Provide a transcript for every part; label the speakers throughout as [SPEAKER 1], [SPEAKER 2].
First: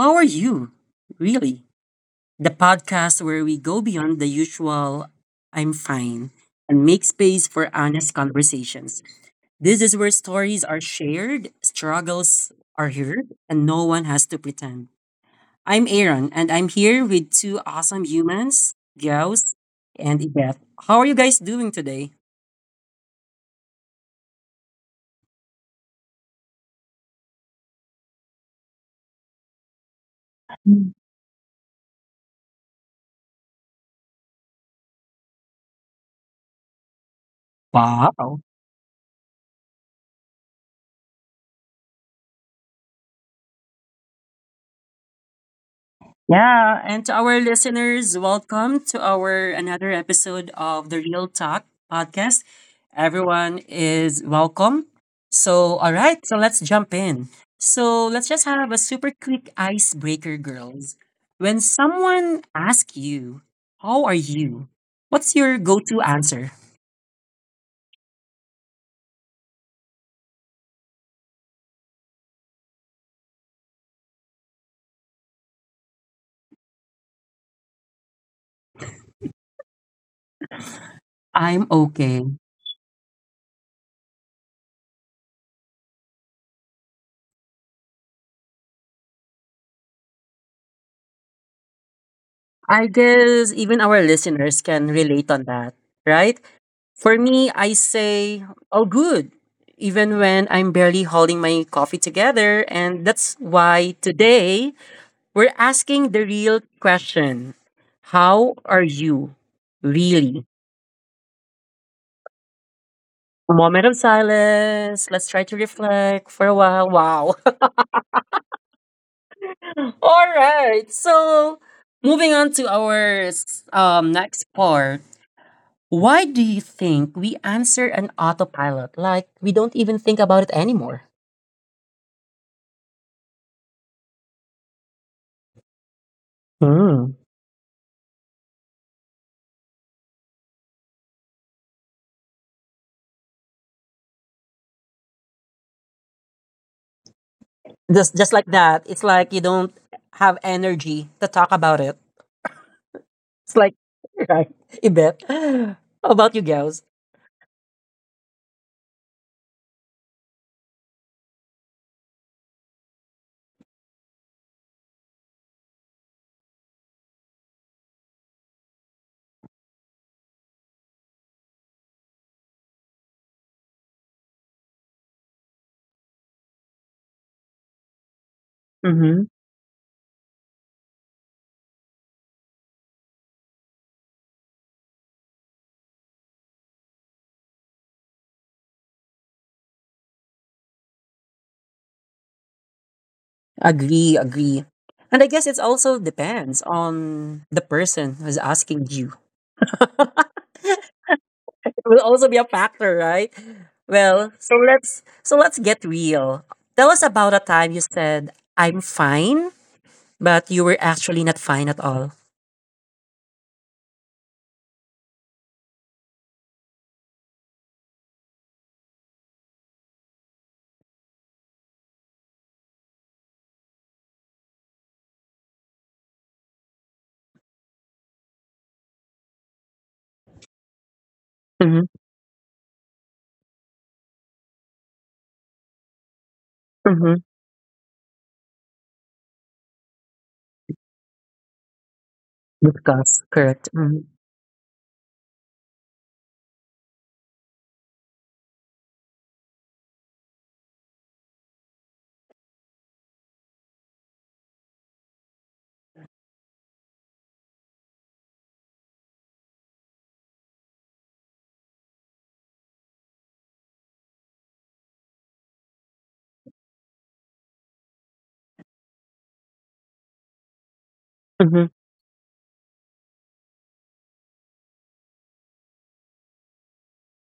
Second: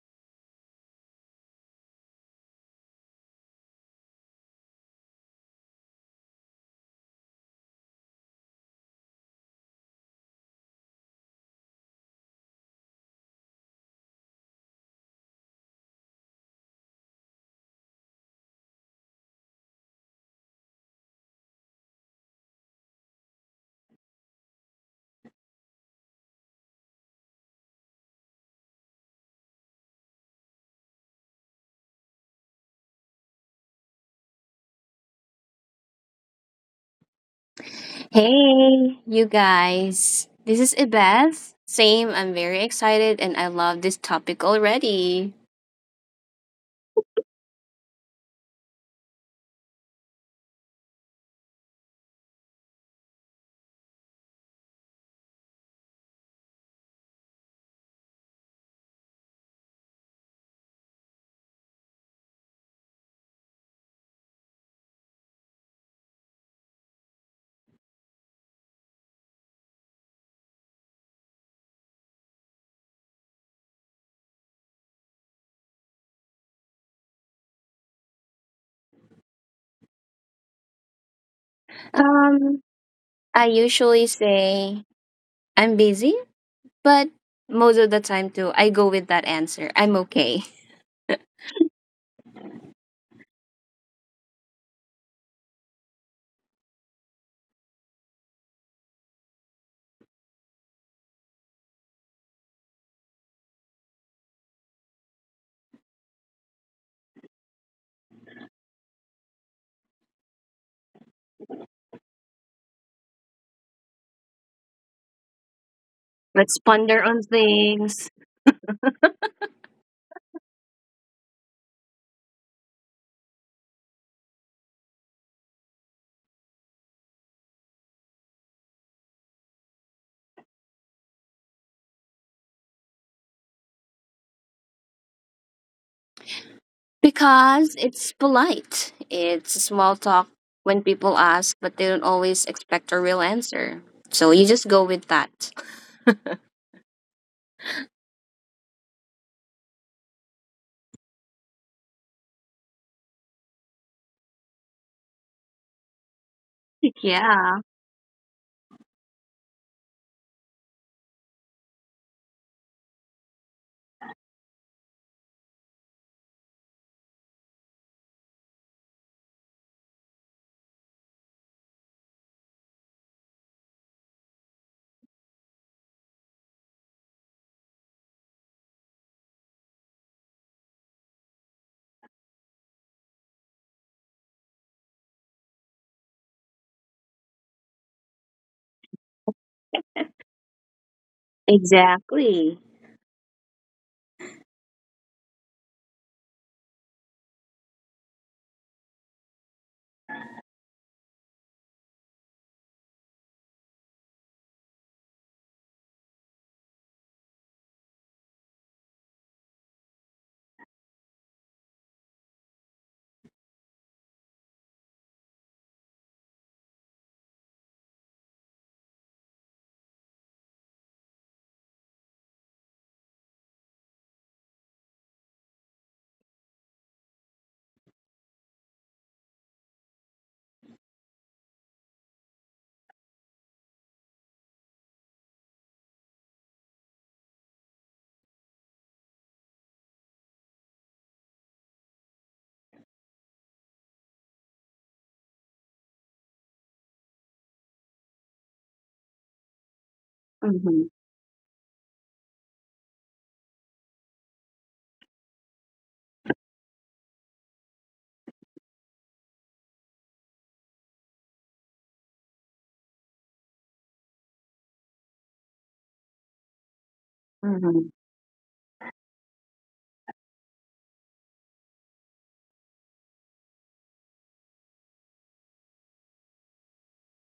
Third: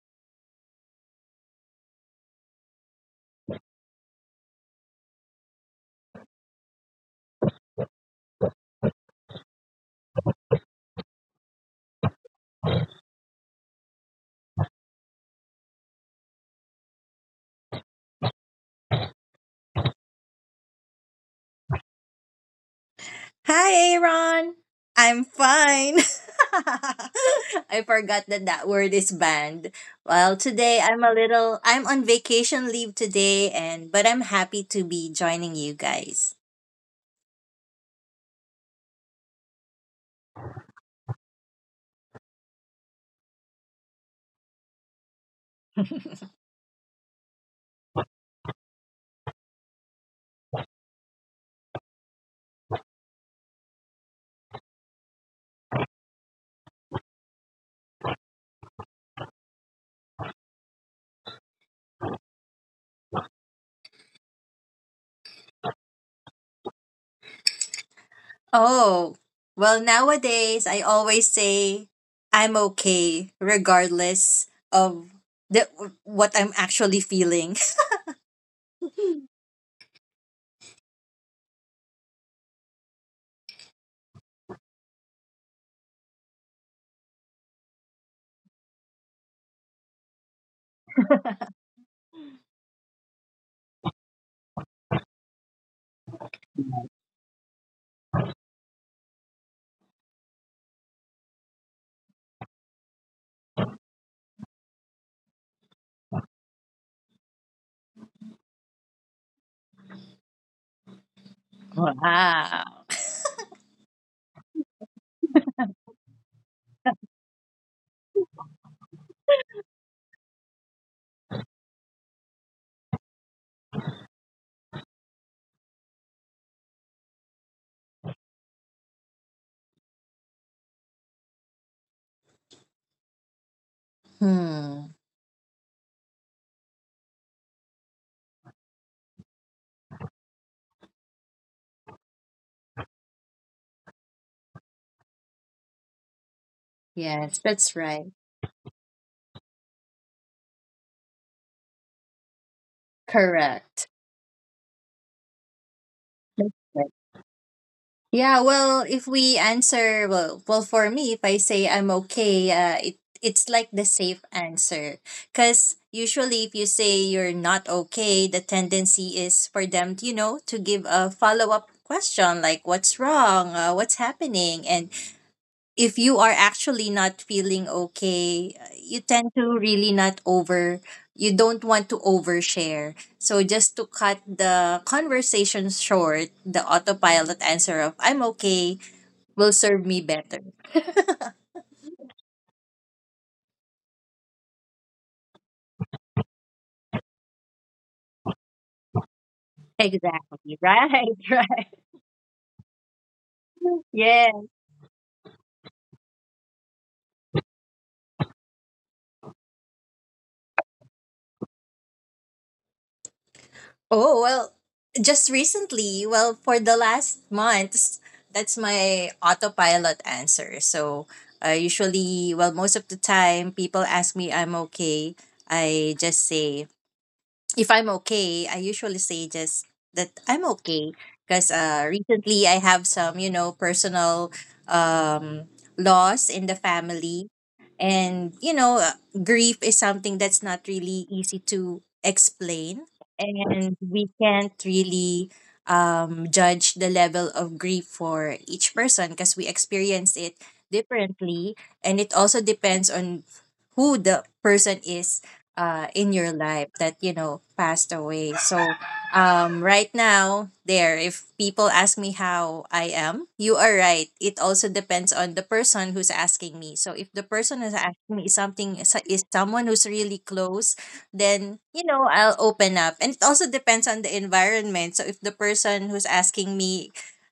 [SPEAKER 1] How are you? Really? The podcast where we go beyond the usual I'm fine and make space for honest conversations. This is where stories are shared, struggles are heard, and no one has to pretend. I'm Aaron, and I'm here with two awesome humans, Gauss and Yvette. How are you guys doing today?
[SPEAKER 2] Hi, Aaron. I'm fine. I forgot that that word is banned. Well, today I'm a little I'm on vacation leave today and but I'm happy to be joining you guys.
[SPEAKER 1] Wow.
[SPEAKER 3] Hey, you guys. This is Ibeth. Same, I'm very excited and I love this topic already.
[SPEAKER 1] Yeah, and to our listeners, welcome to our another episode of the Real Talk podcast. Everyone is welcome. So, all right, so let's jump in. So, let's just have a super quick icebreaker, girls. When someone asks you, how are you? What's your go to answer?
[SPEAKER 2] Oh, well, nowadays I always say I'm okay regardless of the what I'm actually feeling.
[SPEAKER 1] I'm okay.
[SPEAKER 3] Um, I usually say I'm busy, but most of the time too, I go with that answer. I'm okay.
[SPEAKER 1] I guess even our listeners can relate on that, right? For me, I say, all good, even when I'm barely holding my coffee together. And that's why today we're asking the real question: how are you really?
[SPEAKER 2] Wow.
[SPEAKER 1] A moment of silence. Let's try to reflect for a
[SPEAKER 3] Let's
[SPEAKER 1] while.
[SPEAKER 3] ponder on
[SPEAKER 1] Wow.
[SPEAKER 3] things.
[SPEAKER 1] All right. So, moving on to our next part. Why do you think we answer an autopilot like we don't even think about it anymore?
[SPEAKER 2] Hmm.
[SPEAKER 1] Hmm.
[SPEAKER 3] Because it's polite. It's small talk when people ask, but they don't always expect a real answer. So you just go with that.
[SPEAKER 2] Yes, that's right.
[SPEAKER 1] Just like that. It's like you don't have energy to talk about it. It's like
[SPEAKER 2] Correct.
[SPEAKER 1] right. I bet. How about you girls?
[SPEAKER 3] Yeah,
[SPEAKER 2] Yeah, well, if we answer well, well for me, if I say I'm okay, it's like the safe answer. Cause usually, if you say you're not okay, the tendency is for them, you know, to give a follow up question like what's wrong, what's happening, and if you are actually not feeling okay, you
[SPEAKER 1] Mm-hmm.
[SPEAKER 2] tend to really not over, you don't want to overshare. So just to cut the conversation short, the autopilot answer of, I'm okay, will serve me better.
[SPEAKER 3] exactly.
[SPEAKER 1] Agree, agree. And I guess it also depends on the person who's asking you. It
[SPEAKER 2] Exactly. Right. Right.
[SPEAKER 1] will also be a factor, right? Well,
[SPEAKER 2] Yes.
[SPEAKER 1] so let's get real. Tell us about a time you said I'm fine, but you were actually not fine at all.
[SPEAKER 2] Oh, well, just recently, well, for the last months, that's my autopilot answer. So, well, most of the time, people ask me I'm okay. I just say if I'm okay, I usually say just that I'm okay because
[SPEAKER 1] Mm-hmm.
[SPEAKER 2] recently I have some, you know, personal um, loss in the
[SPEAKER 1] Mm-hmm.
[SPEAKER 2] family. And, you know, grief is something that's not really easy to explain.
[SPEAKER 1] Discuss, correct.
[SPEAKER 2] And
[SPEAKER 1] Mm-hmm.
[SPEAKER 2] we can't really judge the level of grief for each person because we experience it
[SPEAKER 3] Mm-hmm.
[SPEAKER 2] differently. And it also depends on who the person is, in your life, that you know passed away. So right now, there, if people ask me how I am, you are right. It also depends on the person who's asking me. So if the person is
[SPEAKER 3] Mm-hmm.
[SPEAKER 2] asking me something is someone who's really close, then you know I'll open up. And it also depends on the environment. So if the person who's asking me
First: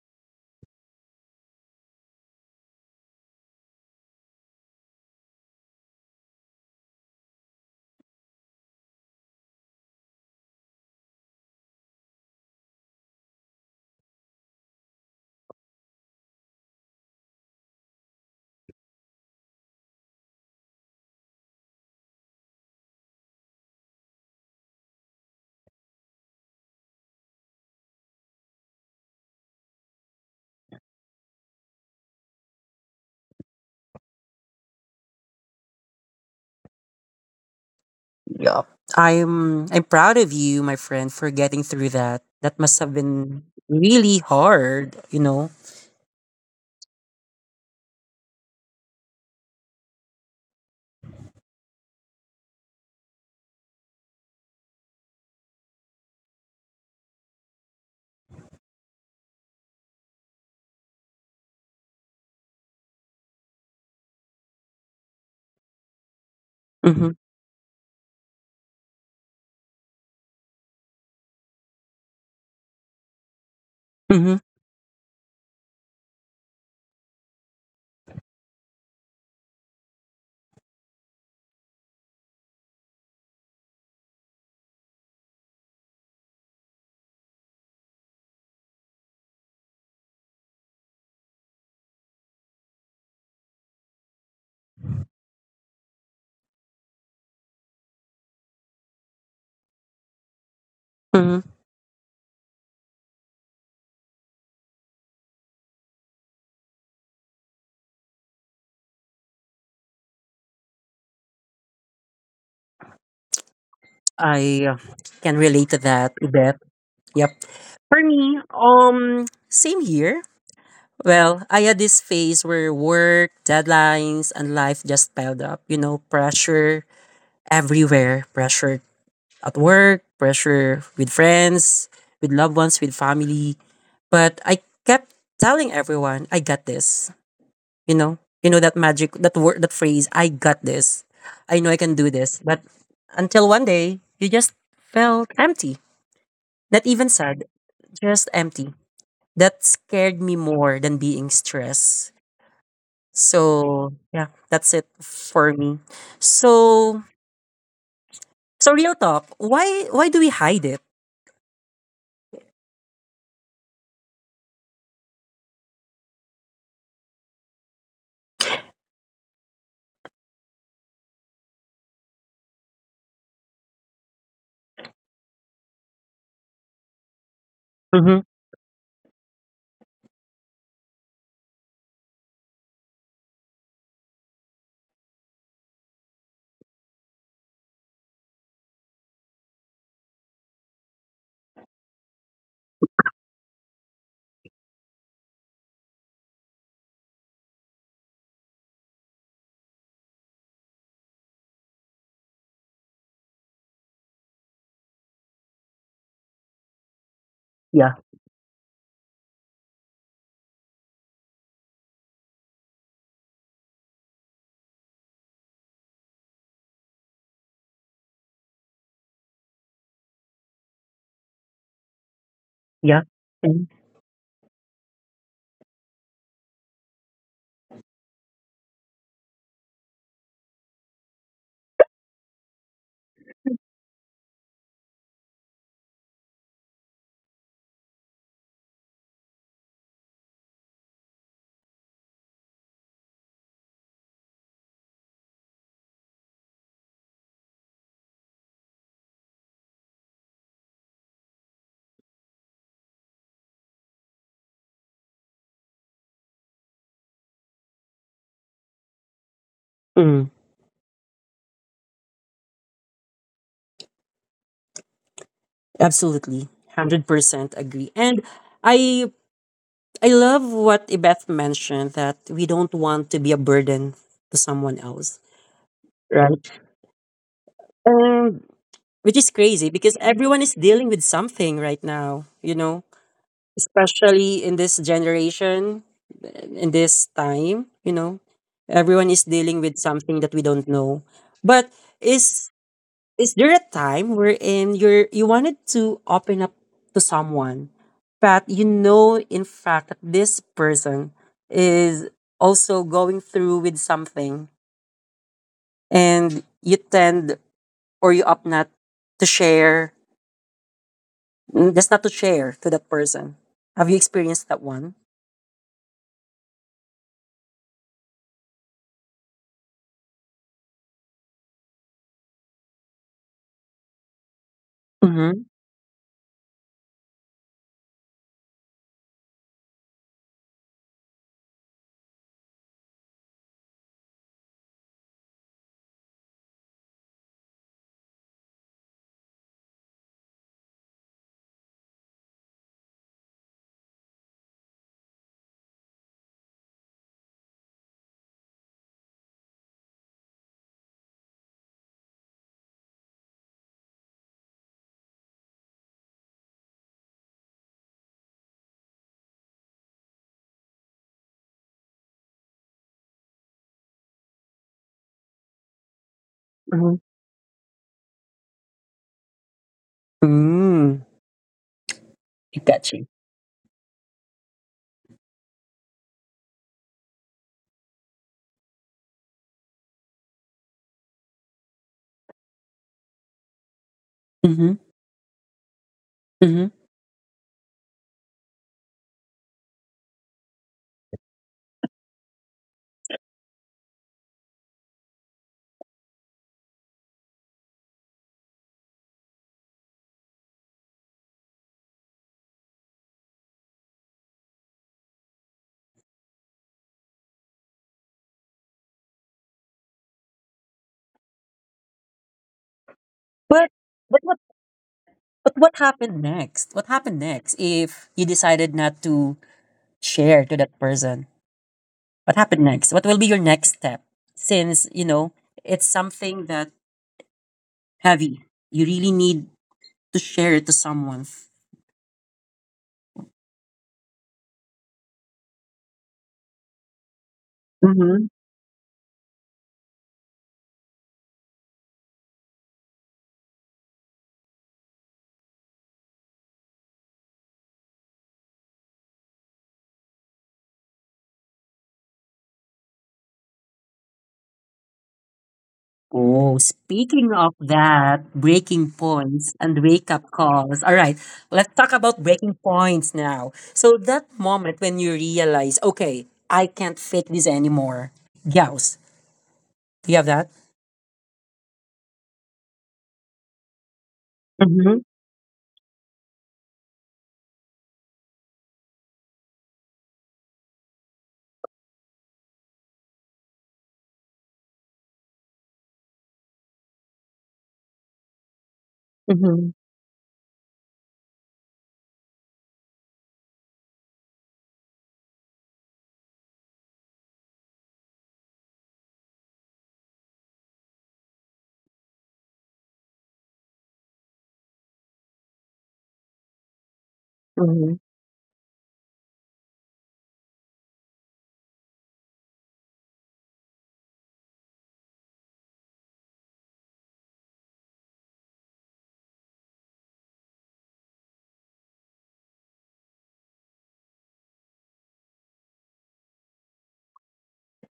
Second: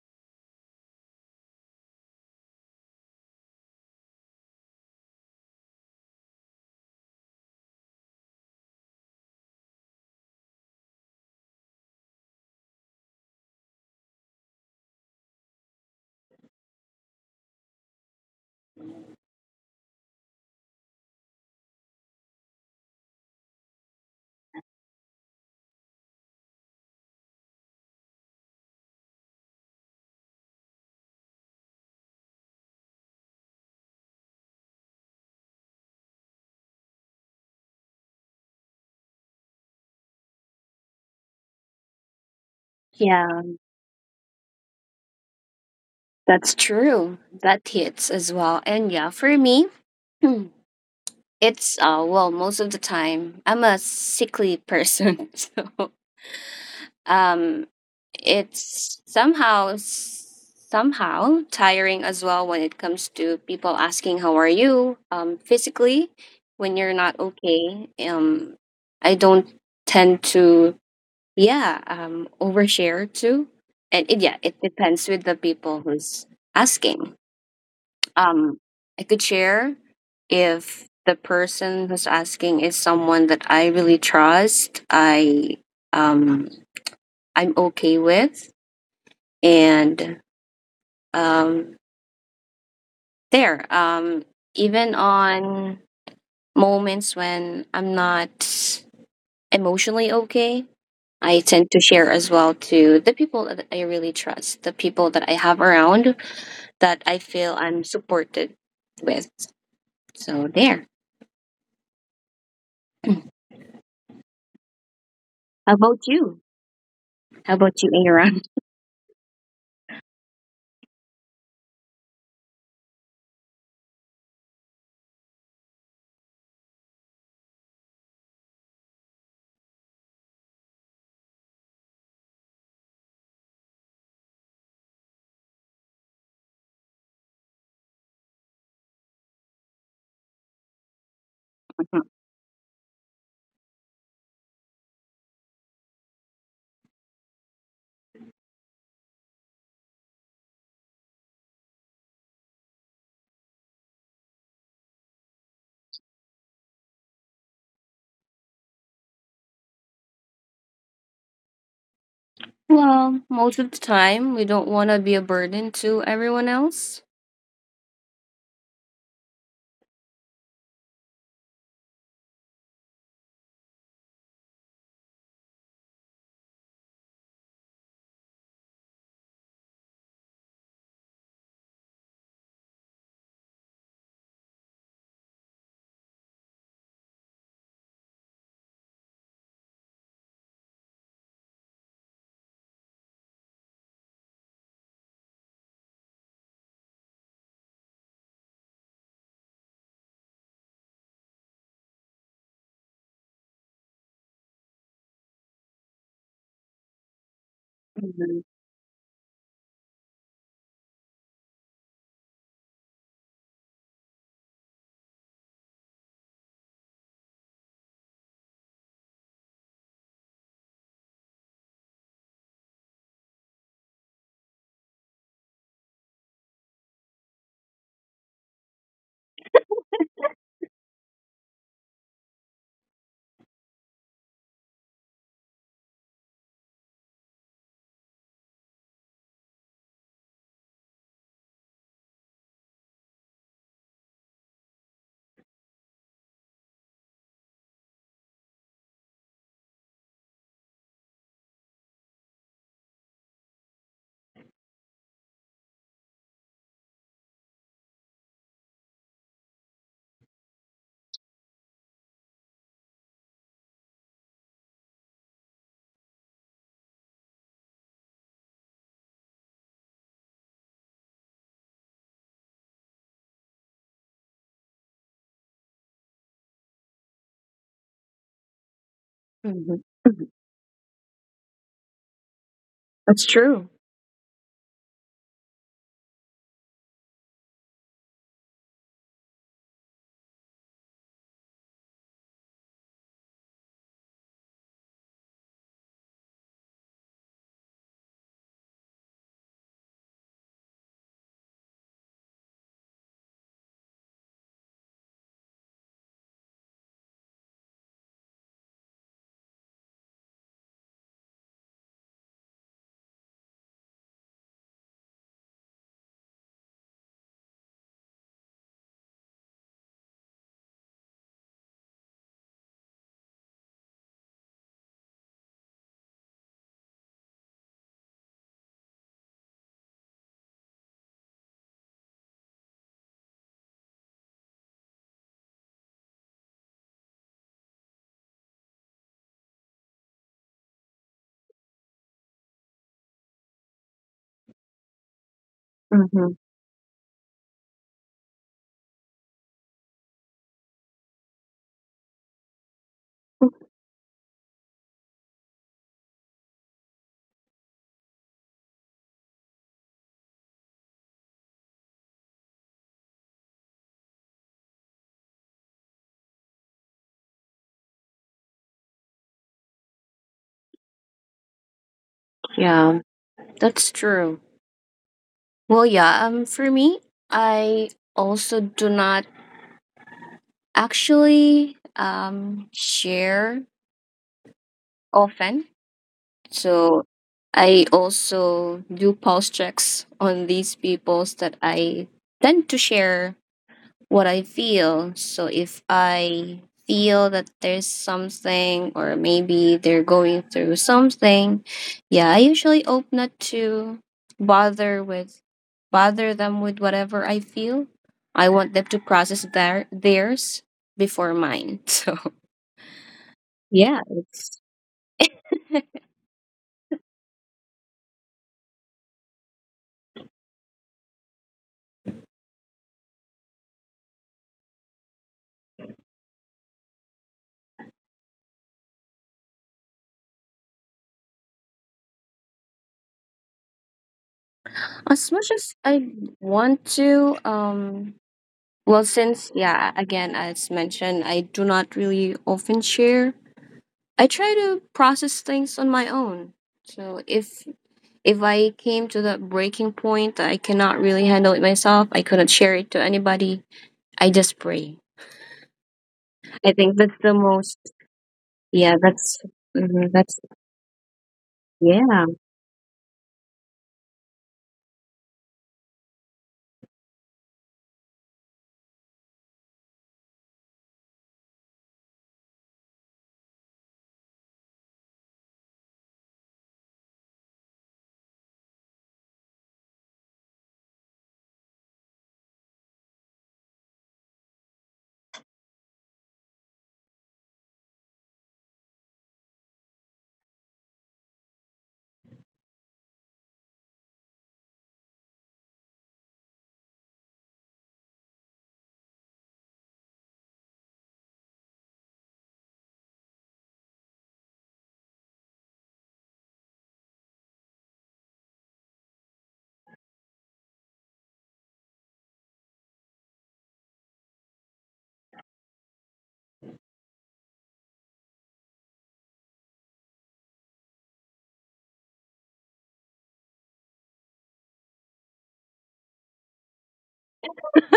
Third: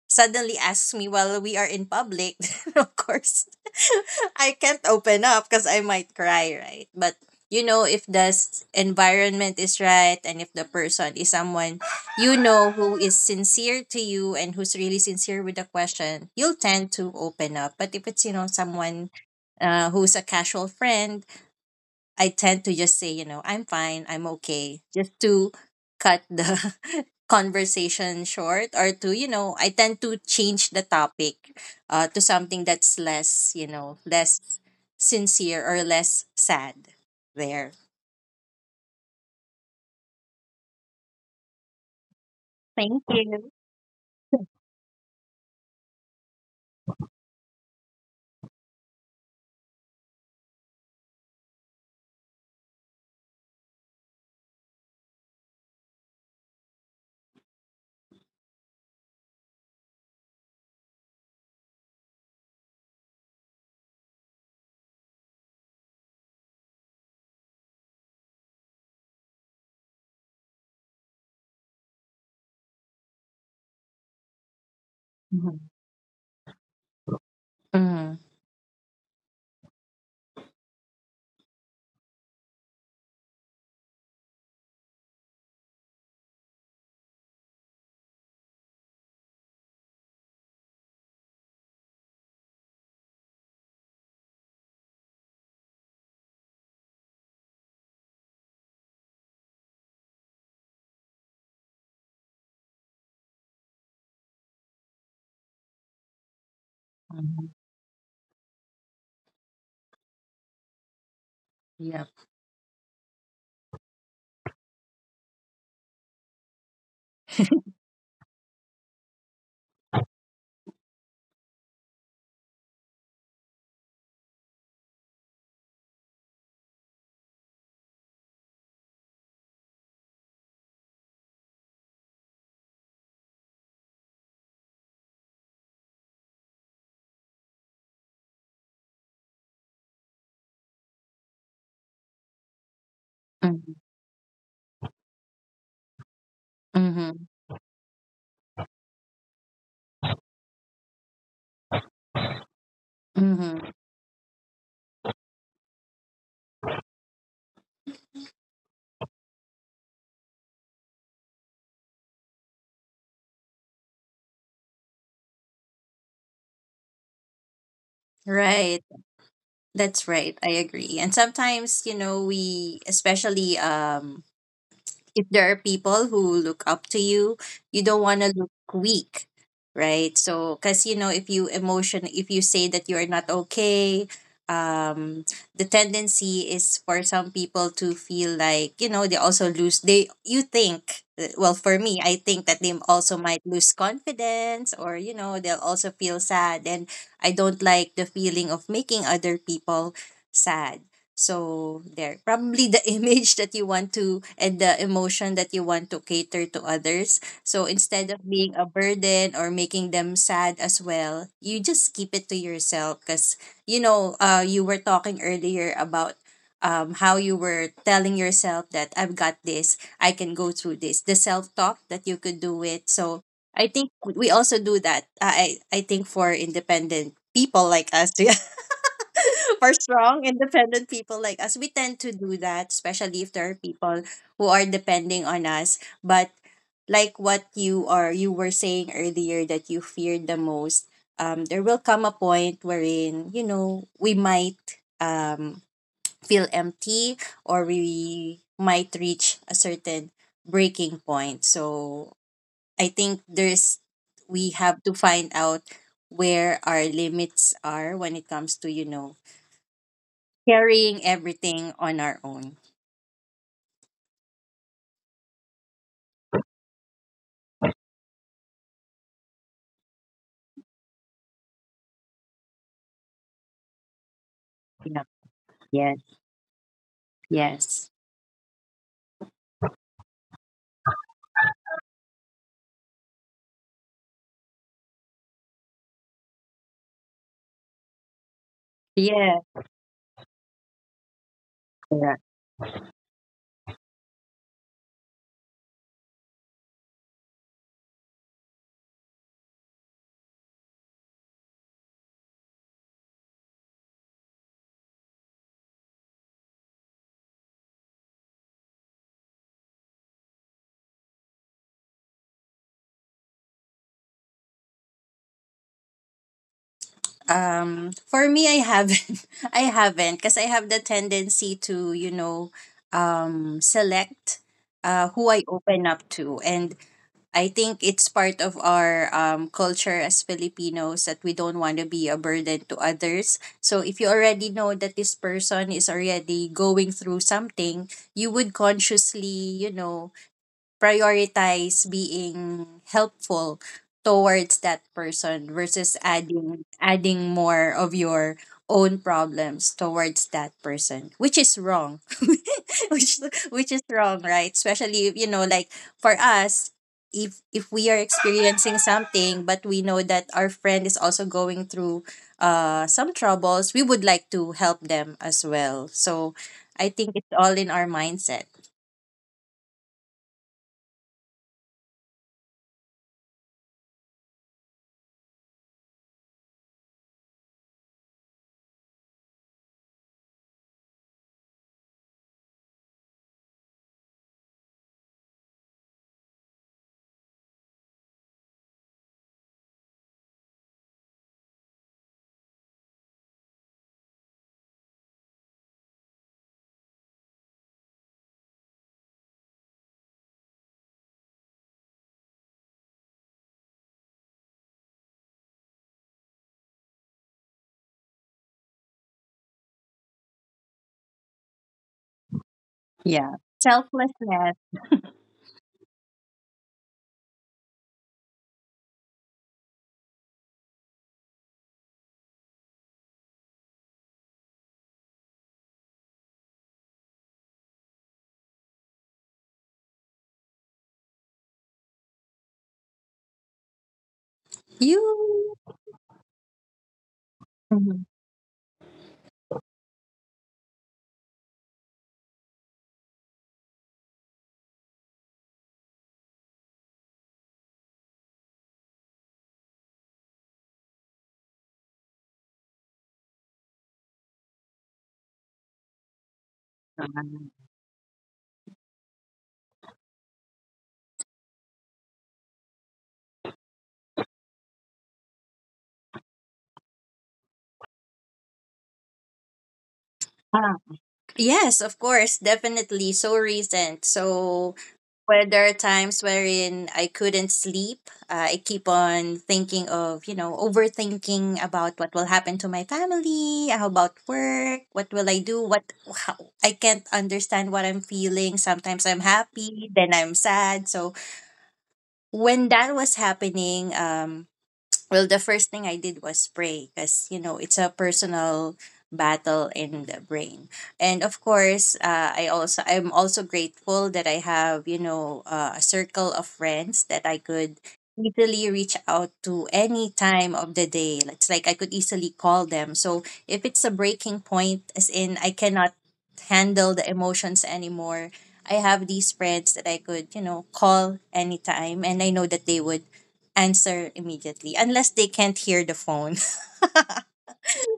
[SPEAKER 2] suddenly asks me while we are in public, then of course I can't open up because I might cry, right? But you know, if the environment is right and if the person is someone you know who is sincere to you and who's really sincere with the question, you'll tend to open up. But if it's, you know, someone who's a casual friend, I tend to just say, you know, I'm fine, I'm okay, just to cut the conversation short, or to, you know, I tend to change the topic to something that's less, you know, less sincere or less sad. There.
[SPEAKER 1] Yeah. I'm proud of you, my friend, for getting through that. That must have
[SPEAKER 2] Thank
[SPEAKER 3] Yeah.
[SPEAKER 1] been
[SPEAKER 2] you.
[SPEAKER 1] really hard, you know.
[SPEAKER 3] That's true. That hits as well. And yeah, for me, hmm, it's well, most of the time I'm a sickly person. So um it's somehow tiring as well when it comes to people asking how are you physically when you're
[SPEAKER 1] Mm-hmm.
[SPEAKER 3] not okay. I don't tend to yeah, overshare too. And it, yeah,
[SPEAKER 1] Mm-hmm.
[SPEAKER 3] it depends with the
[SPEAKER 2] Mhm.
[SPEAKER 3] people who's asking.
[SPEAKER 2] Mhm.
[SPEAKER 3] Um, I could share if the person who's asking is someone that I really trust. I um, I'm okay with, and um, there. Even on moments when I'm not emotionally okay, I
[SPEAKER 1] Mm-hmm.
[SPEAKER 3] tend to share as well to the people that I really trust, the people that I have around that I
[SPEAKER 2] Mhm.
[SPEAKER 3] feel I'm supported with. So there.
[SPEAKER 2] Yep.
[SPEAKER 3] How
[SPEAKER 1] I uh, can relate to
[SPEAKER 3] about
[SPEAKER 1] that,
[SPEAKER 3] you?
[SPEAKER 1] Beth. Yep.
[SPEAKER 3] How about you,
[SPEAKER 1] For me,
[SPEAKER 3] Aaron?
[SPEAKER 1] same here. Well, I had this phase where work, deadlines, and life just piled up. You know, pressure everywhere, pressure at work, pressure with friends, with loved ones, with family. But I kept telling everyone, I got this. You know that magic, that word, that phrase, I got this. I know I can
[SPEAKER 3] Mhm.
[SPEAKER 1] do this. But until one
[SPEAKER 2] Mhm.
[SPEAKER 1] day, you just felt empty, not even
[SPEAKER 2] Mhm.
[SPEAKER 1] sad, just empty. That scared me more than being stressed.
[SPEAKER 2] Mhm.
[SPEAKER 1] So yeah, that's it for me. So so real talk, why do we hide it?
[SPEAKER 3] Well, most of the time, we don't want to be a burden to everyone else.
[SPEAKER 2] Right. That's right. I agree. And sometimes, you know, we especially if there are people who look up to you, you don't
[SPEAKER 1] Mm-hmm.
[SPEAKER 2] want to look weak, right? So, because you know, if you say that you are not okay, um, the tendency is for some people to feel like you know they also lose. They you think well, for me, I think that they also might lose confidence, or you know they'll also feel sad, and I don't like the feeling of making other people sad, so there, probably the image that you want to and the emotion that you want to cater to others. So instead of
[SPEAKER 3] Mhm,
[SPEAKER 2] being a burden or making them sad as well, you just keep it to yourself because you know, you were talking earlier about how you were telling yourself that I've got this, I can go through this, the self talk that you could do it.
[SPEAKER 1] Yeah.
[SPEAKER 2] So
[SPEAKER 1] Mm.
[SPEAKER 2] I think we also do that. I think for independent people like us, for strong, independent people like us, we tend to do that, especially if there are people who are depending on us. But like what you were saying earlier that you feared the most, there will come a point wherein, you know, we might um feel empty or we might reach a certain breaking point. So I think there's we have to find out where our limits are when it comes to, you know,
[SPEAKER 1] Mm.
[SPEAKER 2] carrying everything on our own.
[SPEAKER 1] Absolutely. 100% agree. And I I love what Ibeth mentioned that we don't want to be a burden to someone
[SPEAKER 2] Yeah.
[SPEAKER 1] else,
[SPEAKER 2] Yes.
[SPEAKER 1] right?
[SPEAKER 2] Yes.
[SPEAKER 1] Um. Which is crazy
[SPEAKER 3] mhm,
[SPEAKER 1] because
[SPEAKER 3] mhm.
[SPEAKER 1] everyone is dealing with something right now, you know,
[SPEAKER 3] That's true.
[SPEAKER 1] especially in this generation, in this time, you know, everyone is
[SPEAKER 2] Yeah.
[SPEAKER 1] dealing with something that we don't know. But
[SPEAKER 2] Correct.
[SPEAKER 1] is Is there a time wherein you wanted to open up to someone, but you know in fact that this person is also going through with something and you tend or you opt not to share, just not to share to that person. Have you experienced that one?
[SPEAKER 2] For me, I haven't. I haven't because I have the tendency to, you know, select
[SPEAKER 1] Mm-hmm.
[SPEAKER 2] who I open up to, and I think it's part of our culture as Filipinos that we don't want to be a burden to others. So if you already know that this person is already going through something, you would consciously, you know, prioritize being helpful towards that person versus
[SPEAKER 3] Hmm.
[SPEAKER 2] adding more of your own problems towards that person, which is wrong. which which is wrong, right? Especially, you know, like, for us, if we are experiencing something but we know that our friend is also going through some troubles, we would like to help them as well. So I
[SPEAKER 1] Mm-hmm.
[SPEAKER 2] think it's all in our mindset.
[SPEAKER 1] Mm, I got
[SPEAKER 3] Yeah.
[SPEAKER 1] you.
[SPEAKER 3] That's true. Well, yeah, for me, I also do not actually share
[SPEAKER 1] Mm-hmm.
[SPEAKER 3] often.
[SPEAKER 1] Mm-hmm.
[SPEAKER 3] So I also do pulse checks on these peoples that I tend to share what I feel. So if I feel that there's something or maybe they're going through something, yeah, I usually opt not to bother with bother them with whatever I feel. I want them to process theirs before mine. So
[SPEAKER 2] Yeah,
[SPEAKER 1] But
[SPEAKER 3] yeah,
[SPEAKER 1] but what
[SPEAKER 2] selflessness.
[SPEAKER 3] it's
[SPEAKER 1] but what happened next? What happened next if you decided not to share to that person? What happened next? What will be your next step, since you know it's something that heavy you really need to share it to someone?
[SPEAKER 3] as much
[SPEAKER 2] You.
[SPEAKER 3] as I want to,
[SPEAKER 2] Mhm.
[SPEAKER 1] hmm
[SPEAKER 3] well since yeah, again as mentioned, I do not really often share I try to process things on my own. So if I came to the breaking point that I cannot really handle it myself, I couldn't share it to anybody. I just pray.
[SPEAKER 1] oh,
[SPEAKER 3] I think that's
[SPEAKER 1] speaking
[SPEAKER 3] the
[SPEAKER 1] of
[SPEAKER 3] most.
[SPEAKER 1] that breaking
[SPEAKER 3] Yeah, that's
[SPEAKER 1] points and wake
[SPEAKER 3] mhm,
[SPEAKER 1] up
[SPEAKER 3] that's
[SPEAKER 1] calls, all right, let's talk about
[SPEAKER 3] yeah.
[SPEAKER 1] breaking points now. So that moment when you realize, okay, I can't fake this anymore. Gauss, do you have that?
[SPEAKER 2] Ah, yes, of course, definitely. So recent. So
[SPEAKER 1] Mm-hmm.
[SPEAKER 2] where there are times wherein I couldn't sleep, I keep on thinking of, you know, overthinking about what will happen to my family, how about work, what will I do, I can't understand what I'm feeling. Sometimes I'm
[SPEAKER 1] Mm-hmm.
[SPEAKER 2] happy, then I'm sad. So when that was happening, well, the first thing I did was pray because, you know, it's a personal battle in the brain. And of course, I'm also grateful that I have, you know, a circle of friends that I could
[SPEAKER 1] Mm-hmm.
[SPEAKER 2] easily reach out to any time of the day. It's like I could easily call them. So, if it's a breaking point as in I cannot handle the emotions anymore, I have these friends that I could, you know, call anytime, and I know that they would answer immediately unless they can't hear the phone.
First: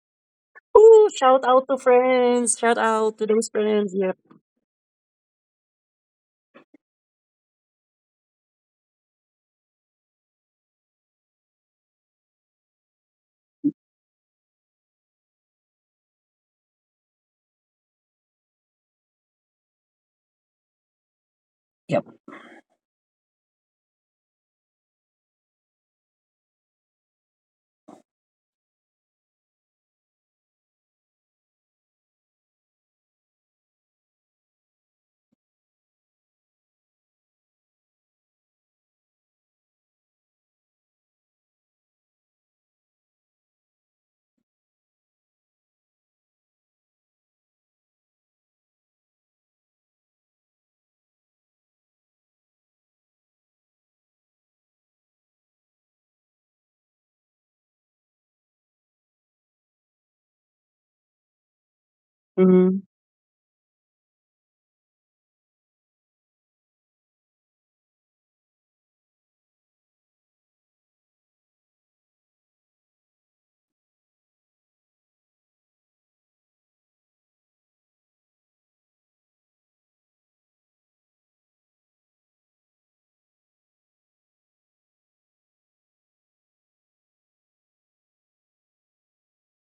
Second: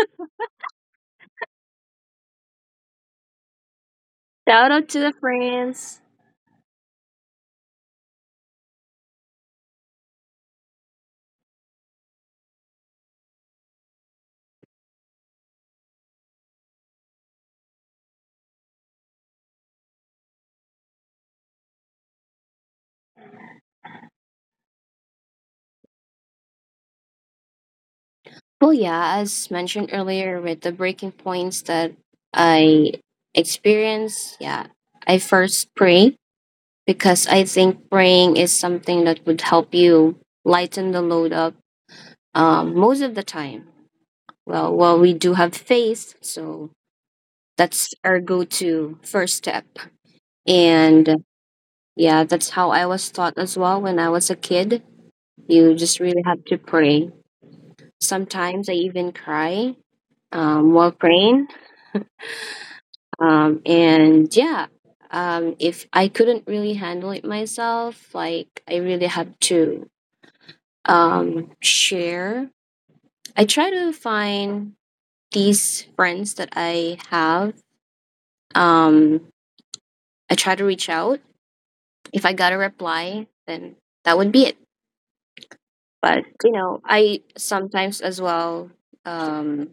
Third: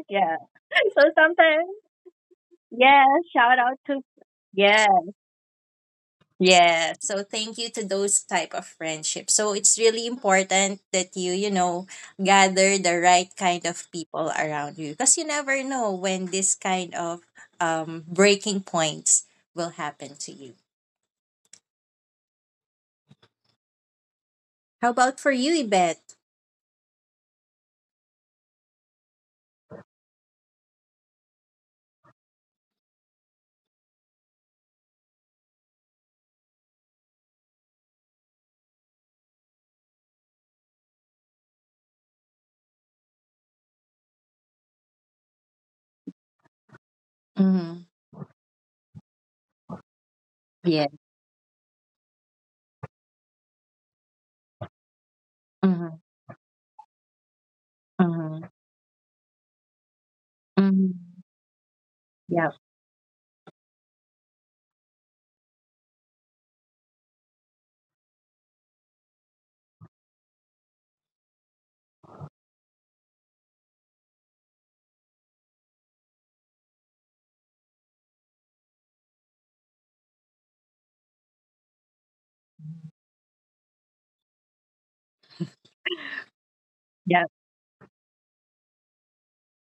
[SPEAKER 2] Yeah.
[SPEAKER 1] Ooh,
[SPEAKER 2] So sometimes,
[SPEAKER 1] shout
[SPEAKER 2] yeah,
[SPEAKER 1] out to those
[SPEAKER 2] shout out
[SPEAKER 1] friends.
[SPEAKER 2] to,
[SPEAKER 3] Shout
[SPEAKER 2] yeah.
[SPEAKER 3] out to the friends.
[SPEAKER 2] Yeah. So thank you to those type of friendships. So it's really important that you know, gather the right kind of people around you because you never know when this kind of breaking points will happen to you.
[SPEAKER 1] Yep.
[SPEAKER 2] How about for you, Ibet?
[SPEAKER 3] Well, yeah, as mentioned earlier, with the breaking points that I experience, yeah, I first pray because I think praying is something that would help you lighten the load up most of the time. Well, we do have faith, so
[SPEAKER 2] Mm-hmm.
[SPEAKER 3] that's our go-to first step.
[SPEAKER 2] Yeah.
[SPEAKER 3] And yeah, that's how I was taught as well when I was a kid. You
[SPEAKER 2] Mm-hmm.
[SPEAKER 3] just really have to pray.
[SPEAKER 2] Mm-hmm.
[SPEAKER 3] Sometimes I even cry while
[SPEAKER 2] Mm-hmm.
[SPEAKER 3] praying.
[SPEAKER 2] Yeah.
[SPEAKER 1] Mhm.
[SPEAKER 3] And yeah, if I couldn't really handle it myself, like I really have to share. I try to find these friends that I have. Um, I try to reach out. If I got a reply, then that would be it. But you know, I
[SPEAKER 2] Yeah.
[SPEAKER 3] sometimes as well um,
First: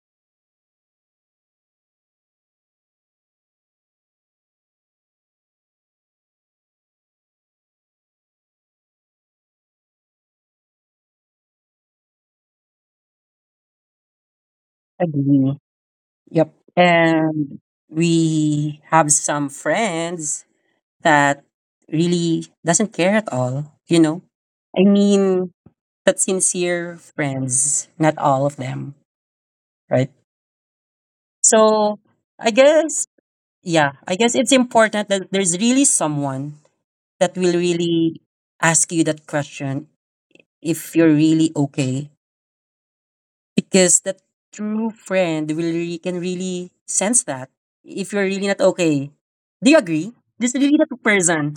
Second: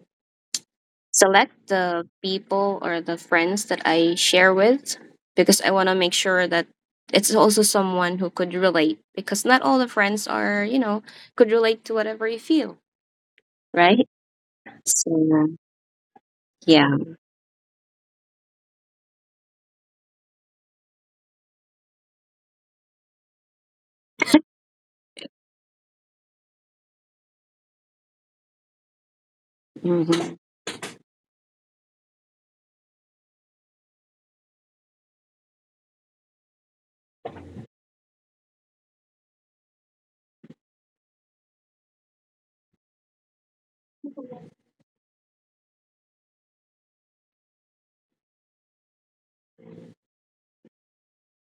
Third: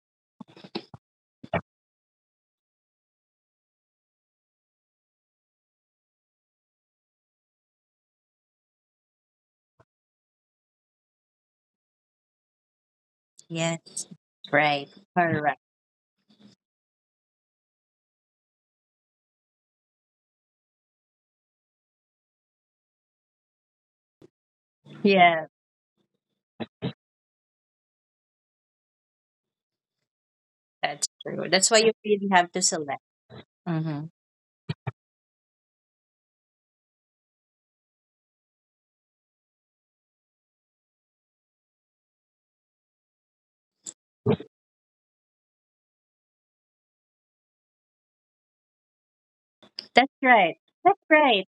[SPEAKER 3] select the people or the friends that I share with because I want to make sure that it's also someone who could relate because not all the friends are you know could relate to whatever you feel,
[SPEAKER 2] Yes.
[SPEAKER 3] right?
[SPEAKER 2] Right.
[SPEAKER 1] Agree.
[SPEAKER 3] So
[SPEAKER 2] Correct.
[SPEAKER 1] Yep.
[SPEAKER 3] yeah.
[SPEAKER 1] And we have some friends that really doesn't care at all, you know? I
[SPEAKER 2] Yeah.
[SPEAKER 1] mean, that sincere friends, not all of them, right?
[SPEAKER 3] Hmm.
[SPEAKER 2] That's true. That's why you
[SPEAKER 1] So
[SPEAKER 2] really
[SPEAKER 1] I
[SPEAKER 2] have to select.
[SPEAKER 1] guess, yeah,
[SPEAKER 2] Hmm.
[SPEAKER 1] I guess it's important that there's really someone that will really ask you that question if you're really okay. Because the true friend will really, can really sense that if you're really not okay. Do you agree?
[SPEAKER 2] That's
[SPEAKER 1] There's
[SPEAKER 2] right.
[SPEAKER 1] really that
[SPEAKER 2] That's right.
[SPEAKER 1] person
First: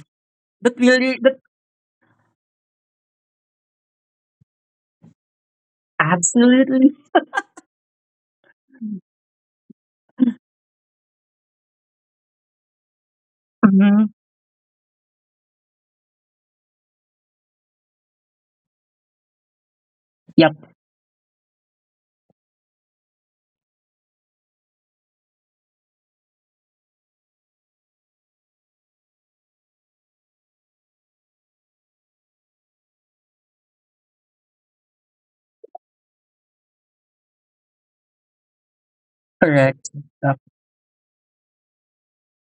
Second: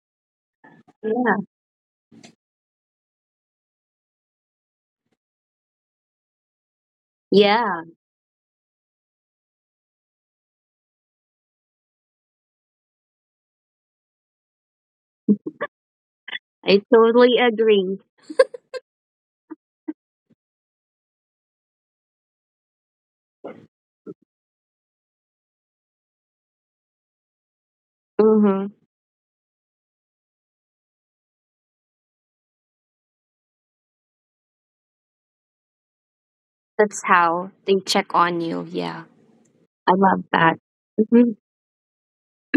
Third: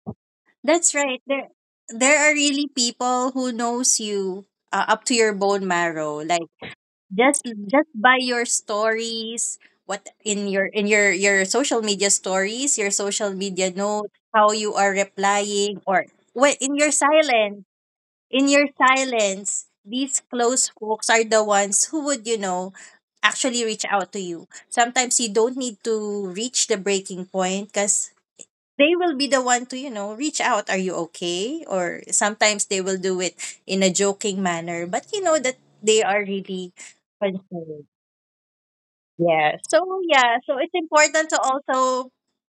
[SPEAKER 1] that
[SPEAKER 2] That's
[SPEAKER 1] really
[SPEAKER 2] right.
[SPEAKER 1] that
[SPEAKER 3] Yeah.
[SPEAKER 2] There are really people who knows you, up to your bone marrow. Like,
[SPEAKER 1] absolutely.
[SPEAKER 2] just,
[SPEAKER 3] Yeah,
[SPEAKER 2] just by your stories, what in your your social media stories, your social media
[SPEAKER 1] Mhm.
[SPEAKER 2] notes, how you are replying, or what in
[SPEAKER 3] I
[SPEAKER 2] your
[SPEAKER 3] totally
[SPEAKER 2] silence,
[SPEAKER 3] agree.
[SPEAKER 2] in your silence, these close
[SPEAKER 1] Yep,
[SPEAKER 2] folks are the ones who would, you know, actually reach out to you. Sometimes you don't need to reach the breaking point because
[SPEAKER 3] Mm-hmm.
[SPEAKER 2] they will be the one to, you know, reach out. Are you okay? Or sometimes they will do it in a joking manner, but you know that they are really
[SPEAKER 3] That's how they
[SPEAKER 2] concerned.
[SPEAKER 3] check on you. Yeah.
[SPEAKER 2] Yeah.
[SPEAKER 1] correct.
[SPEAKER 3] I
[SPEAKER 2] So,
[SPEAKER 3] love
[SPEAKER 2] yeah.
[SPEAKER 1] Yep.
[SPEAKER 3] that.
[SPEAKER 2] So it's important
[SPEAKER 3] Hmm.
[SPEAKER 2] to also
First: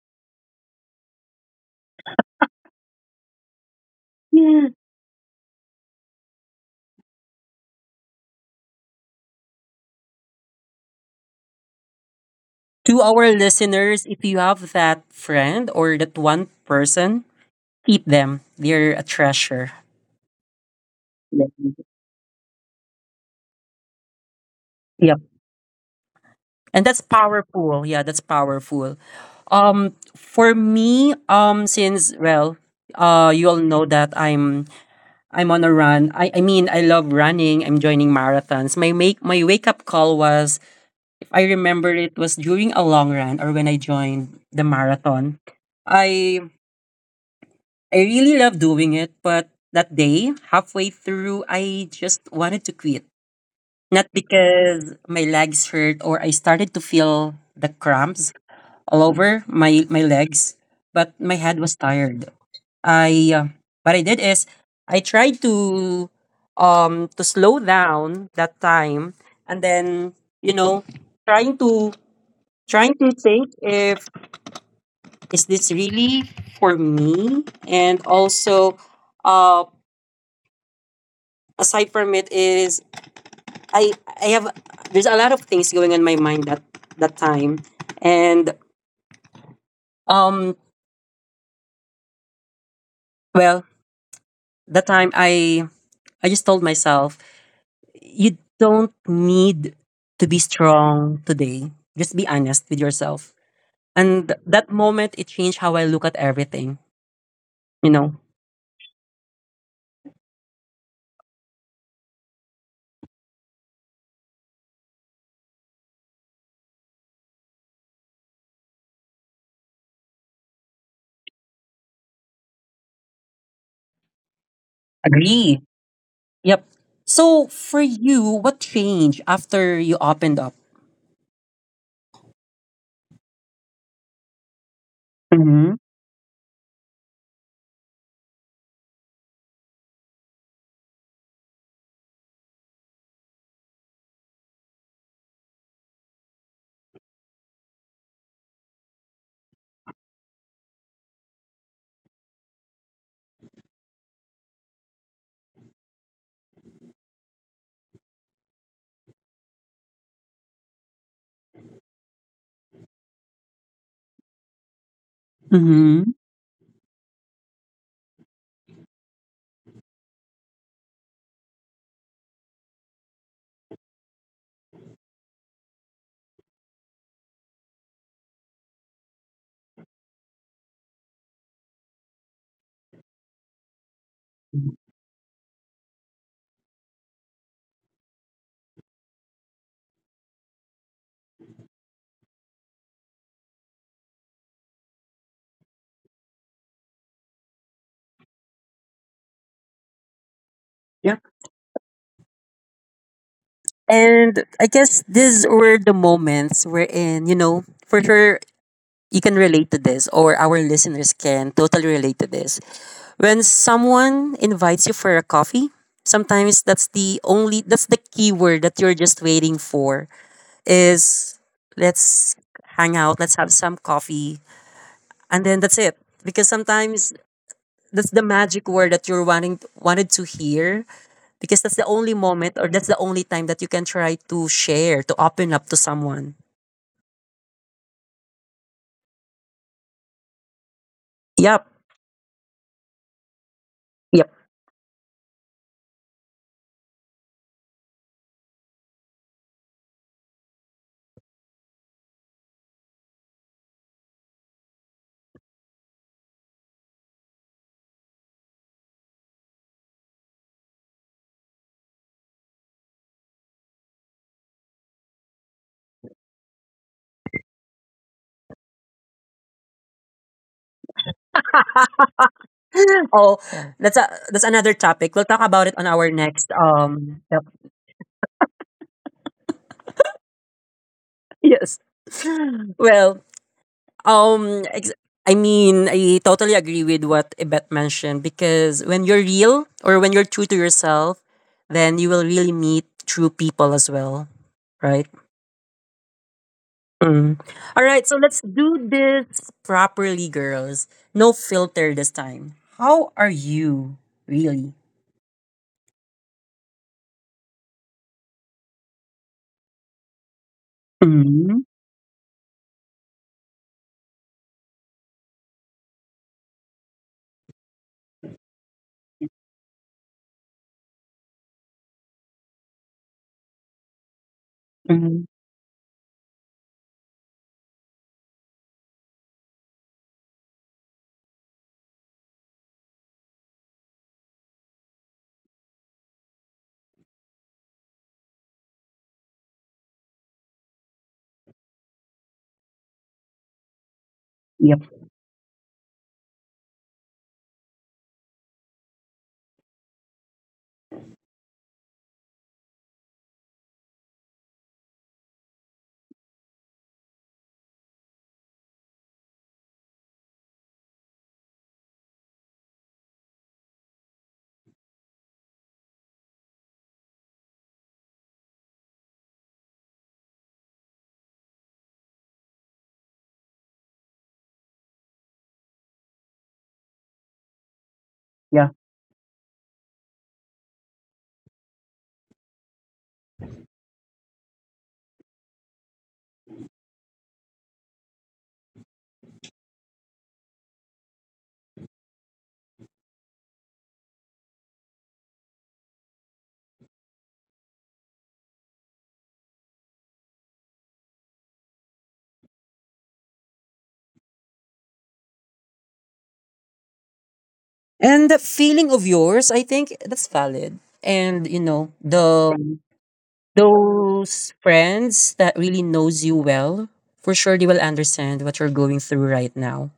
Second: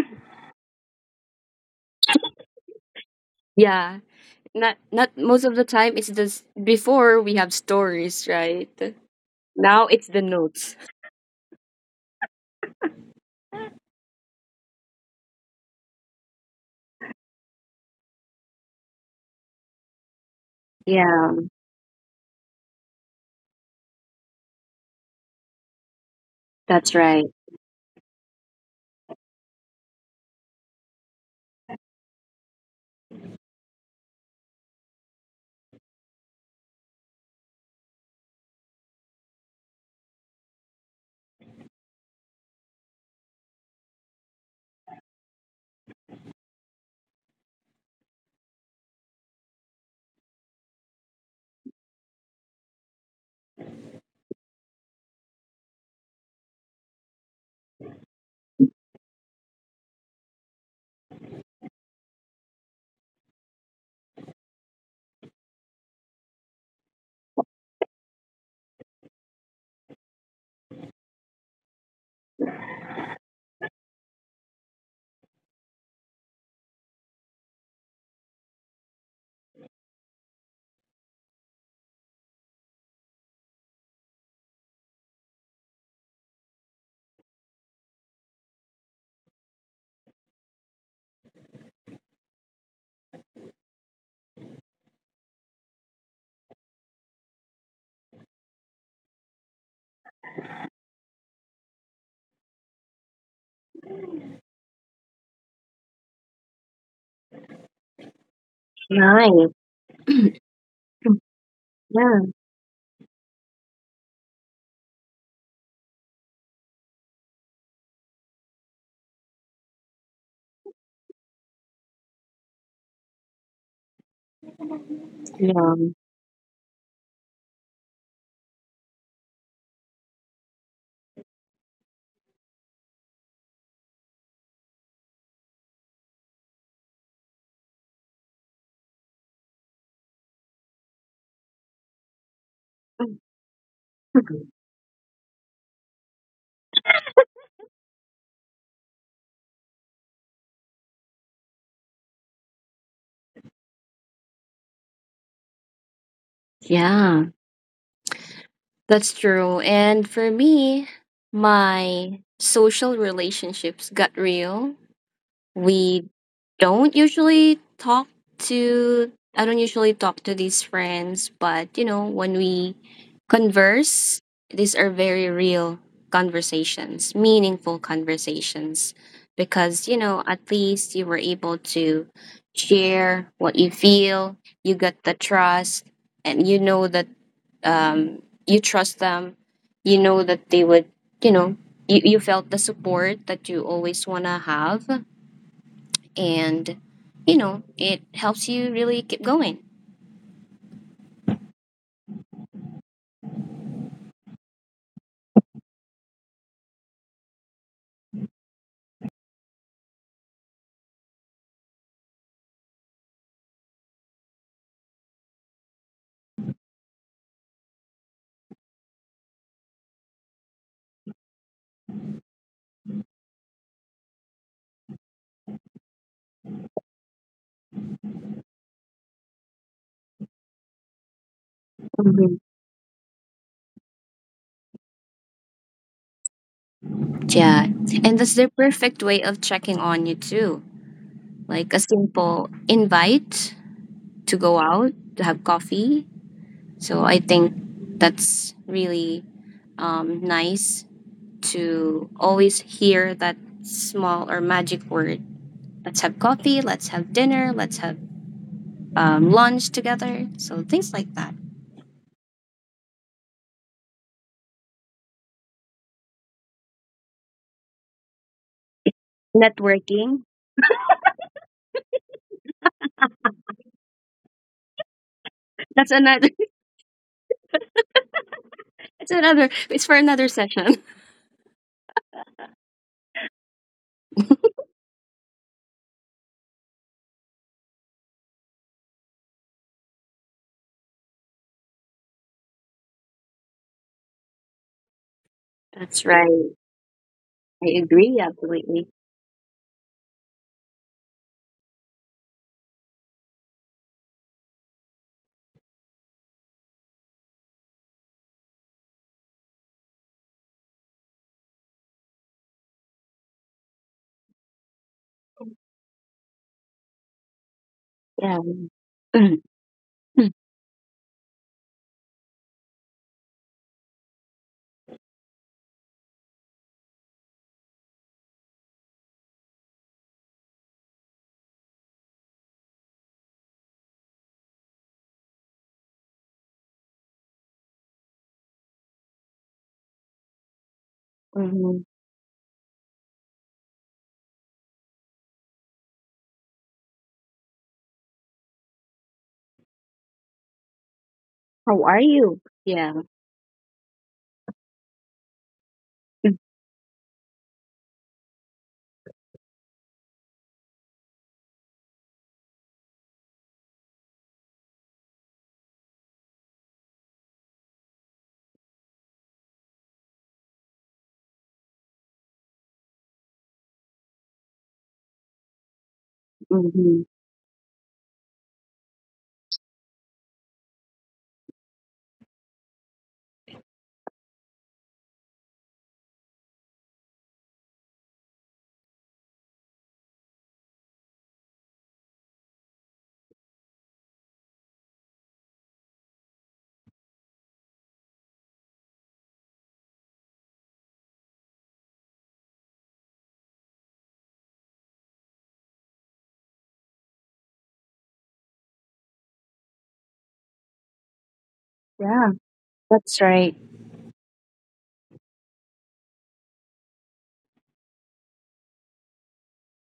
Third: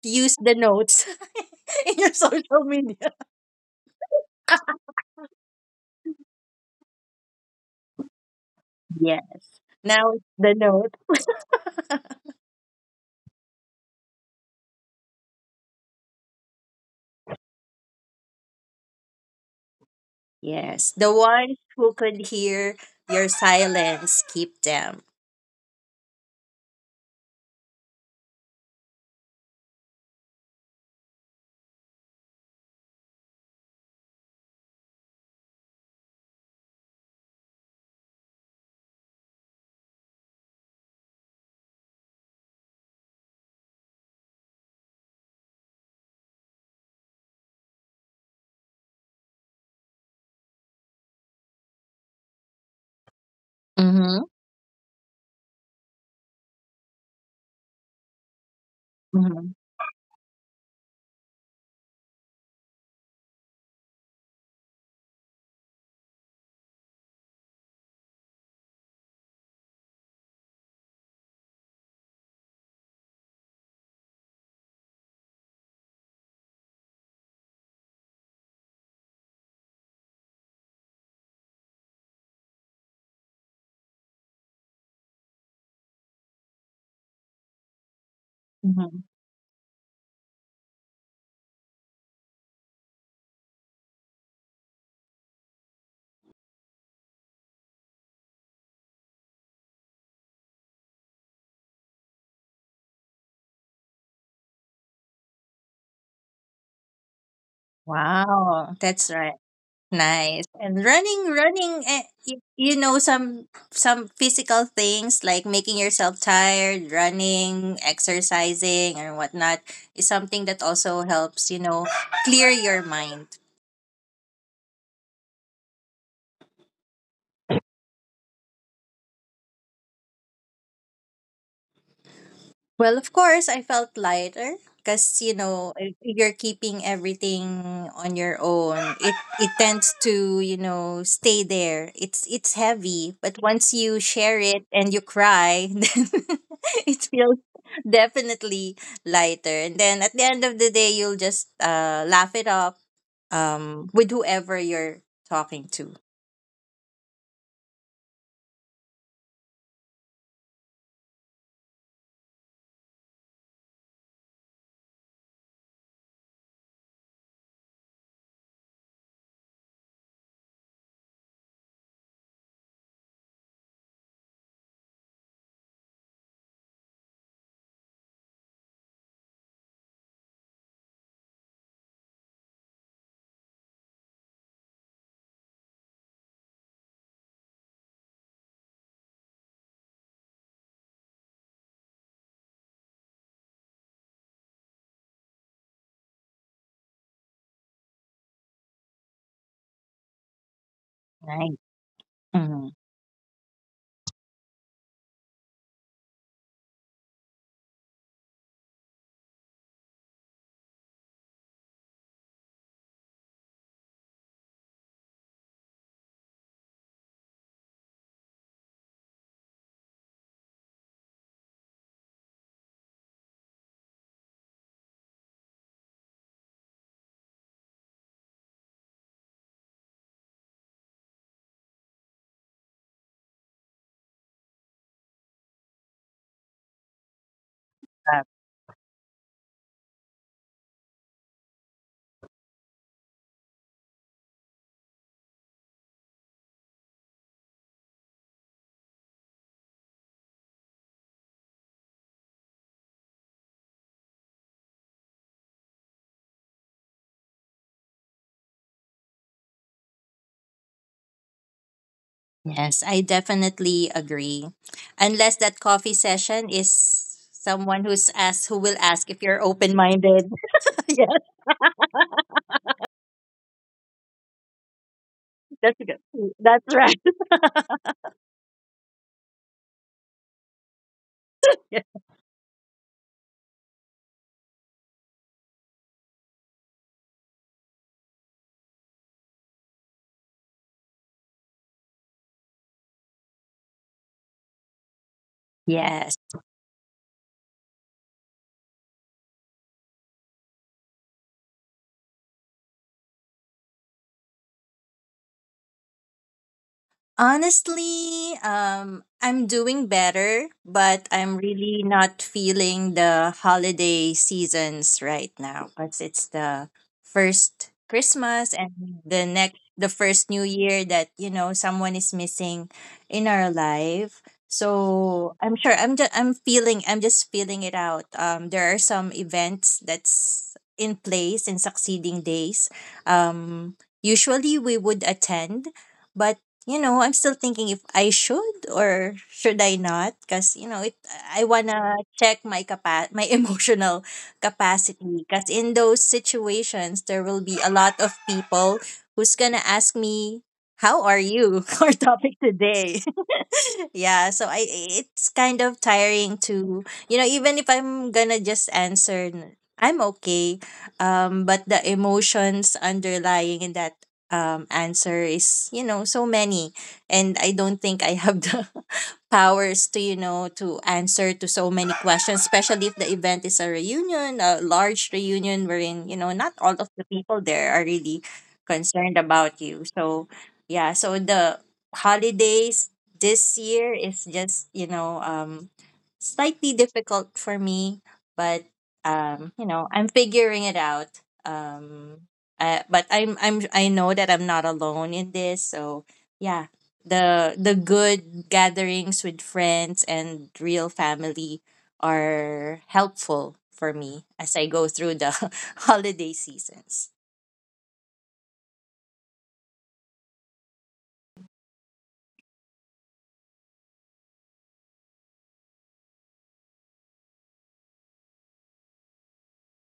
[SPEAKER 2] use the notes in your social media.
[SPEAKER 3] Yeah.
[SPEAKER 1] Yeah.
[SPEAKER 3] Not most of the time it's this before we have stories, right?
[SPEAKER 2] Yeah.
[SPEAKER 3] Now it's
[SPEAKER 2] Now
[SPEAKER 3] the
[SPEAKER 2] it's the
[SPEAKER 3] notes.
[SPEAKER 2] notes.
[SPEAKER 1] To our listeners, if you have that friend or that one person, keep them. They're a treasure.
[SPEAKER 2] Yes. The
[SPEAKER 3] Yeah,
[SPEAKER 2] ones
[SPEAKER 1] Yep.
[SPEAKER 2] who could hear your silence, keep them.
[SPEAKER 1] Yep. And
[SPEAKER 3] that's
[SPEAKER 1] that's
[SPEAKER 3] right.
[SPEAKER 1] powerful. Yeah, that's powerful. For me, since, well, you all know that I'm on a run. I mean, I love running. I'm joining marathons. My wake up call was, if I remember, it was during a long run or when I joined the marathon. I I really love doing it, but that day, halfway through, I just wanted to quit. Not
[SPEAKER 2] Mm-hmm.
[SPEAKER 1] because my legs hurt or I started to feel the cramps all over
[SPEAKER 2] Mm-hmm.
[SPEAKER 1] my legs, but my head was tired. I what I did is I tried to slow down that time, and then, you know, trying to think if is this really for me, and also, uh aside from it, is, I I have there's a lot of things going on my mind that time, and
[SPEAKER 2] Mm-hmm.
[SPEAKER 1] um well, that time, I just told myself, you don't need to be strong today. Just be honest with yourself. And that moment, it changed how I look at everything, you know?
[SPEAKER 2] Wow. That's right.
[SPEAKER 3] Nice.
[SPEAKER 2] Nice. And running, running, eh,
[SPEAKER 3] Yeah,
[SPEAKER 2] you know, some physical things like making yourself tired, running, exercising, and whatnot is something that also helps, you know, clear your mind.
[SPEAKER 1] Agree.
[SPEAKER 3] yeah.
[SPEAKER 1] Yep. So for you, what changed after you opened up?
[SPEAKER 2] Well, of course, I felt lighter because you know if you're keeping everything on your own, it tends to you know stay there. It's heavy, but once you share it and you cry, then it feels definitely lighter. And then at the end of the day, you'll just laugh it up with whoever you're talking to.
[SPEAKER 3] Yeah, that's true. And for me, my social relationships got real we
[SPEAKER 1] Mm-hmm.
[SPEAKER 3] don't usually talk to I don't usually talk to these friends, but you know, when we converse, these are very real conversations, meaningful conversations because you know, at least you were able to share what you feel, you got the trust and you know that you trust them. You know that they would, you know, you felt the support that you always want to have and you know it helps you really keep going.
[SPEAKER 1] Yep.
[SPEAKER 2] Right. Mhm.
[SPEAKER 1] And I guess these were the moments wherein, you know, for sure you can relate to this, or our listeners can totally relate to this. When someone invites you for a coffee, sometimes that's the key word that you're just waiting for is let's hang out, let's have some coffee, and then that's it. Because sometimes that's the magic word that you're wanting wanted to hear because that's the only
[SPEAKER 3] Mhm,
[SPEAKER 1] moment or that's the only time that you can try to share to open up to someone.
[SPEAKER 3] yeah, and that's their perfect way of checking on you too,
[SPEAKER 1] Yep.
[SPEAKER 3] like a simple invite
[SPEAKER 1] Yep.
[SPEAKER 3] to go out to have coffee. So I think that's really nice to always hear that small or magic word. Let's have coffee, let's have dinner, let's have lunch together, so things like that.
[SPEAKER 2] Yes, I definitely agree. Unless that coffee session is someone who's asked who will ask if you're open
[SPEAKER 3] Networking.
[SPEAKER 2] minded. Yes,
[SPEAKER 1] Oh, that's another topic, we'll talk about it
[SPEAKER 2] that's
[SPEAKER 1] on
[SPEAKER 3] That's
[SPEAKER 2] good.
[SPEAKER 1] our
[SPEAKER 3] another
[SPEAKER 1] next.
[SPEAKER 2] That's right.
[SPEAKER 1] Yep.
[SPEAKER 3] that's another, it's for another session.
[SPEAKER 1] Yes. Well, um ex- I mean, I totally agree with what Ibet mentioned because when you're real or when you're true to yourself, then you will really meet true people as well, right?
[SPEAKER 3] That's
[SPEAKER 2] Yes.
[SPEAKER 3] right.
[SPEAKER 1] Mm.
[SPEAKER 3] I
[SPEAKER 1] All right, so
[SPEAKER 3] agree
[SPEAKER 1] let's do
[SPEAKER 3] absolutely.
[SPEAKER 1] this properly, girls. No filter this time. How are you, really?
[SPEAKER 2] Honestly, I'm doing better, but I'm
[SPEAKER 1] Mm-hmm.
[SPEAKER 2] really not feeling the holiday seasons right now because it's the first
[SPEAKER 3] Yeah.
[SPEAKER 2] Christmas and the first New Year that you know someone is missing in our life.
[SPEAKER 1] Mm-hmm.
[SPEAKER 2] So I'm sure I'm just feeling it out. There are some events that's in place in succeeding days. Um, Usually we would attend, but you know, I'm still thinking if I should or should I not, because you know, it I want
[SPEAKER 3] Mhm.
[SPEAKER 2] to check my emotional
[SPEAKER 1] Yep.
[SPEAKER 2] capacity, because in those situations there will be a lot of people who's going to ask me, "How are you?"
[SPEAKER 3] How
[SPEAKER 2] Our
[SPEAKER 3] are
[SPEAKER 2] topic
[SPEAKER 3] you?
[SPEAKER 2] today.
[SPEAKER 3] Yeah.
[SPEAKER 2] Yeah, so I it's kind of tiring to, you know, even if I'm gonna just answer I'm okay. But the emotions underlying in that answer is, you know, so many, and I don't think I have the powers to, you know, to answer to so many questions, especially if the event is a large reunion, wherein you know not all of
[SPEAKER 3] Hmm.
[SPEAKER 2] the people there are really
[SPEAKER 1] Yeah.
[SPEAKER 2] concerned about you. So yeah, so the holidays this year is just, you know, slightly difficult for me, but you know I'm figuring it out. But I know that I'm not alone in this, so yeah. The good gatherings with friends and real family are helpful for me as I go through the holiday seasons.
[SPEAKER 1] And that feeling of yours, I think that's valid. And you know,
[SPEAKER 3] Yeah.
[SPEAKER 1] the
[SPEAKER 3] That's right.
[SPEAKER 1] those friends that really knows you well, for sure they will understand what you're going through right now.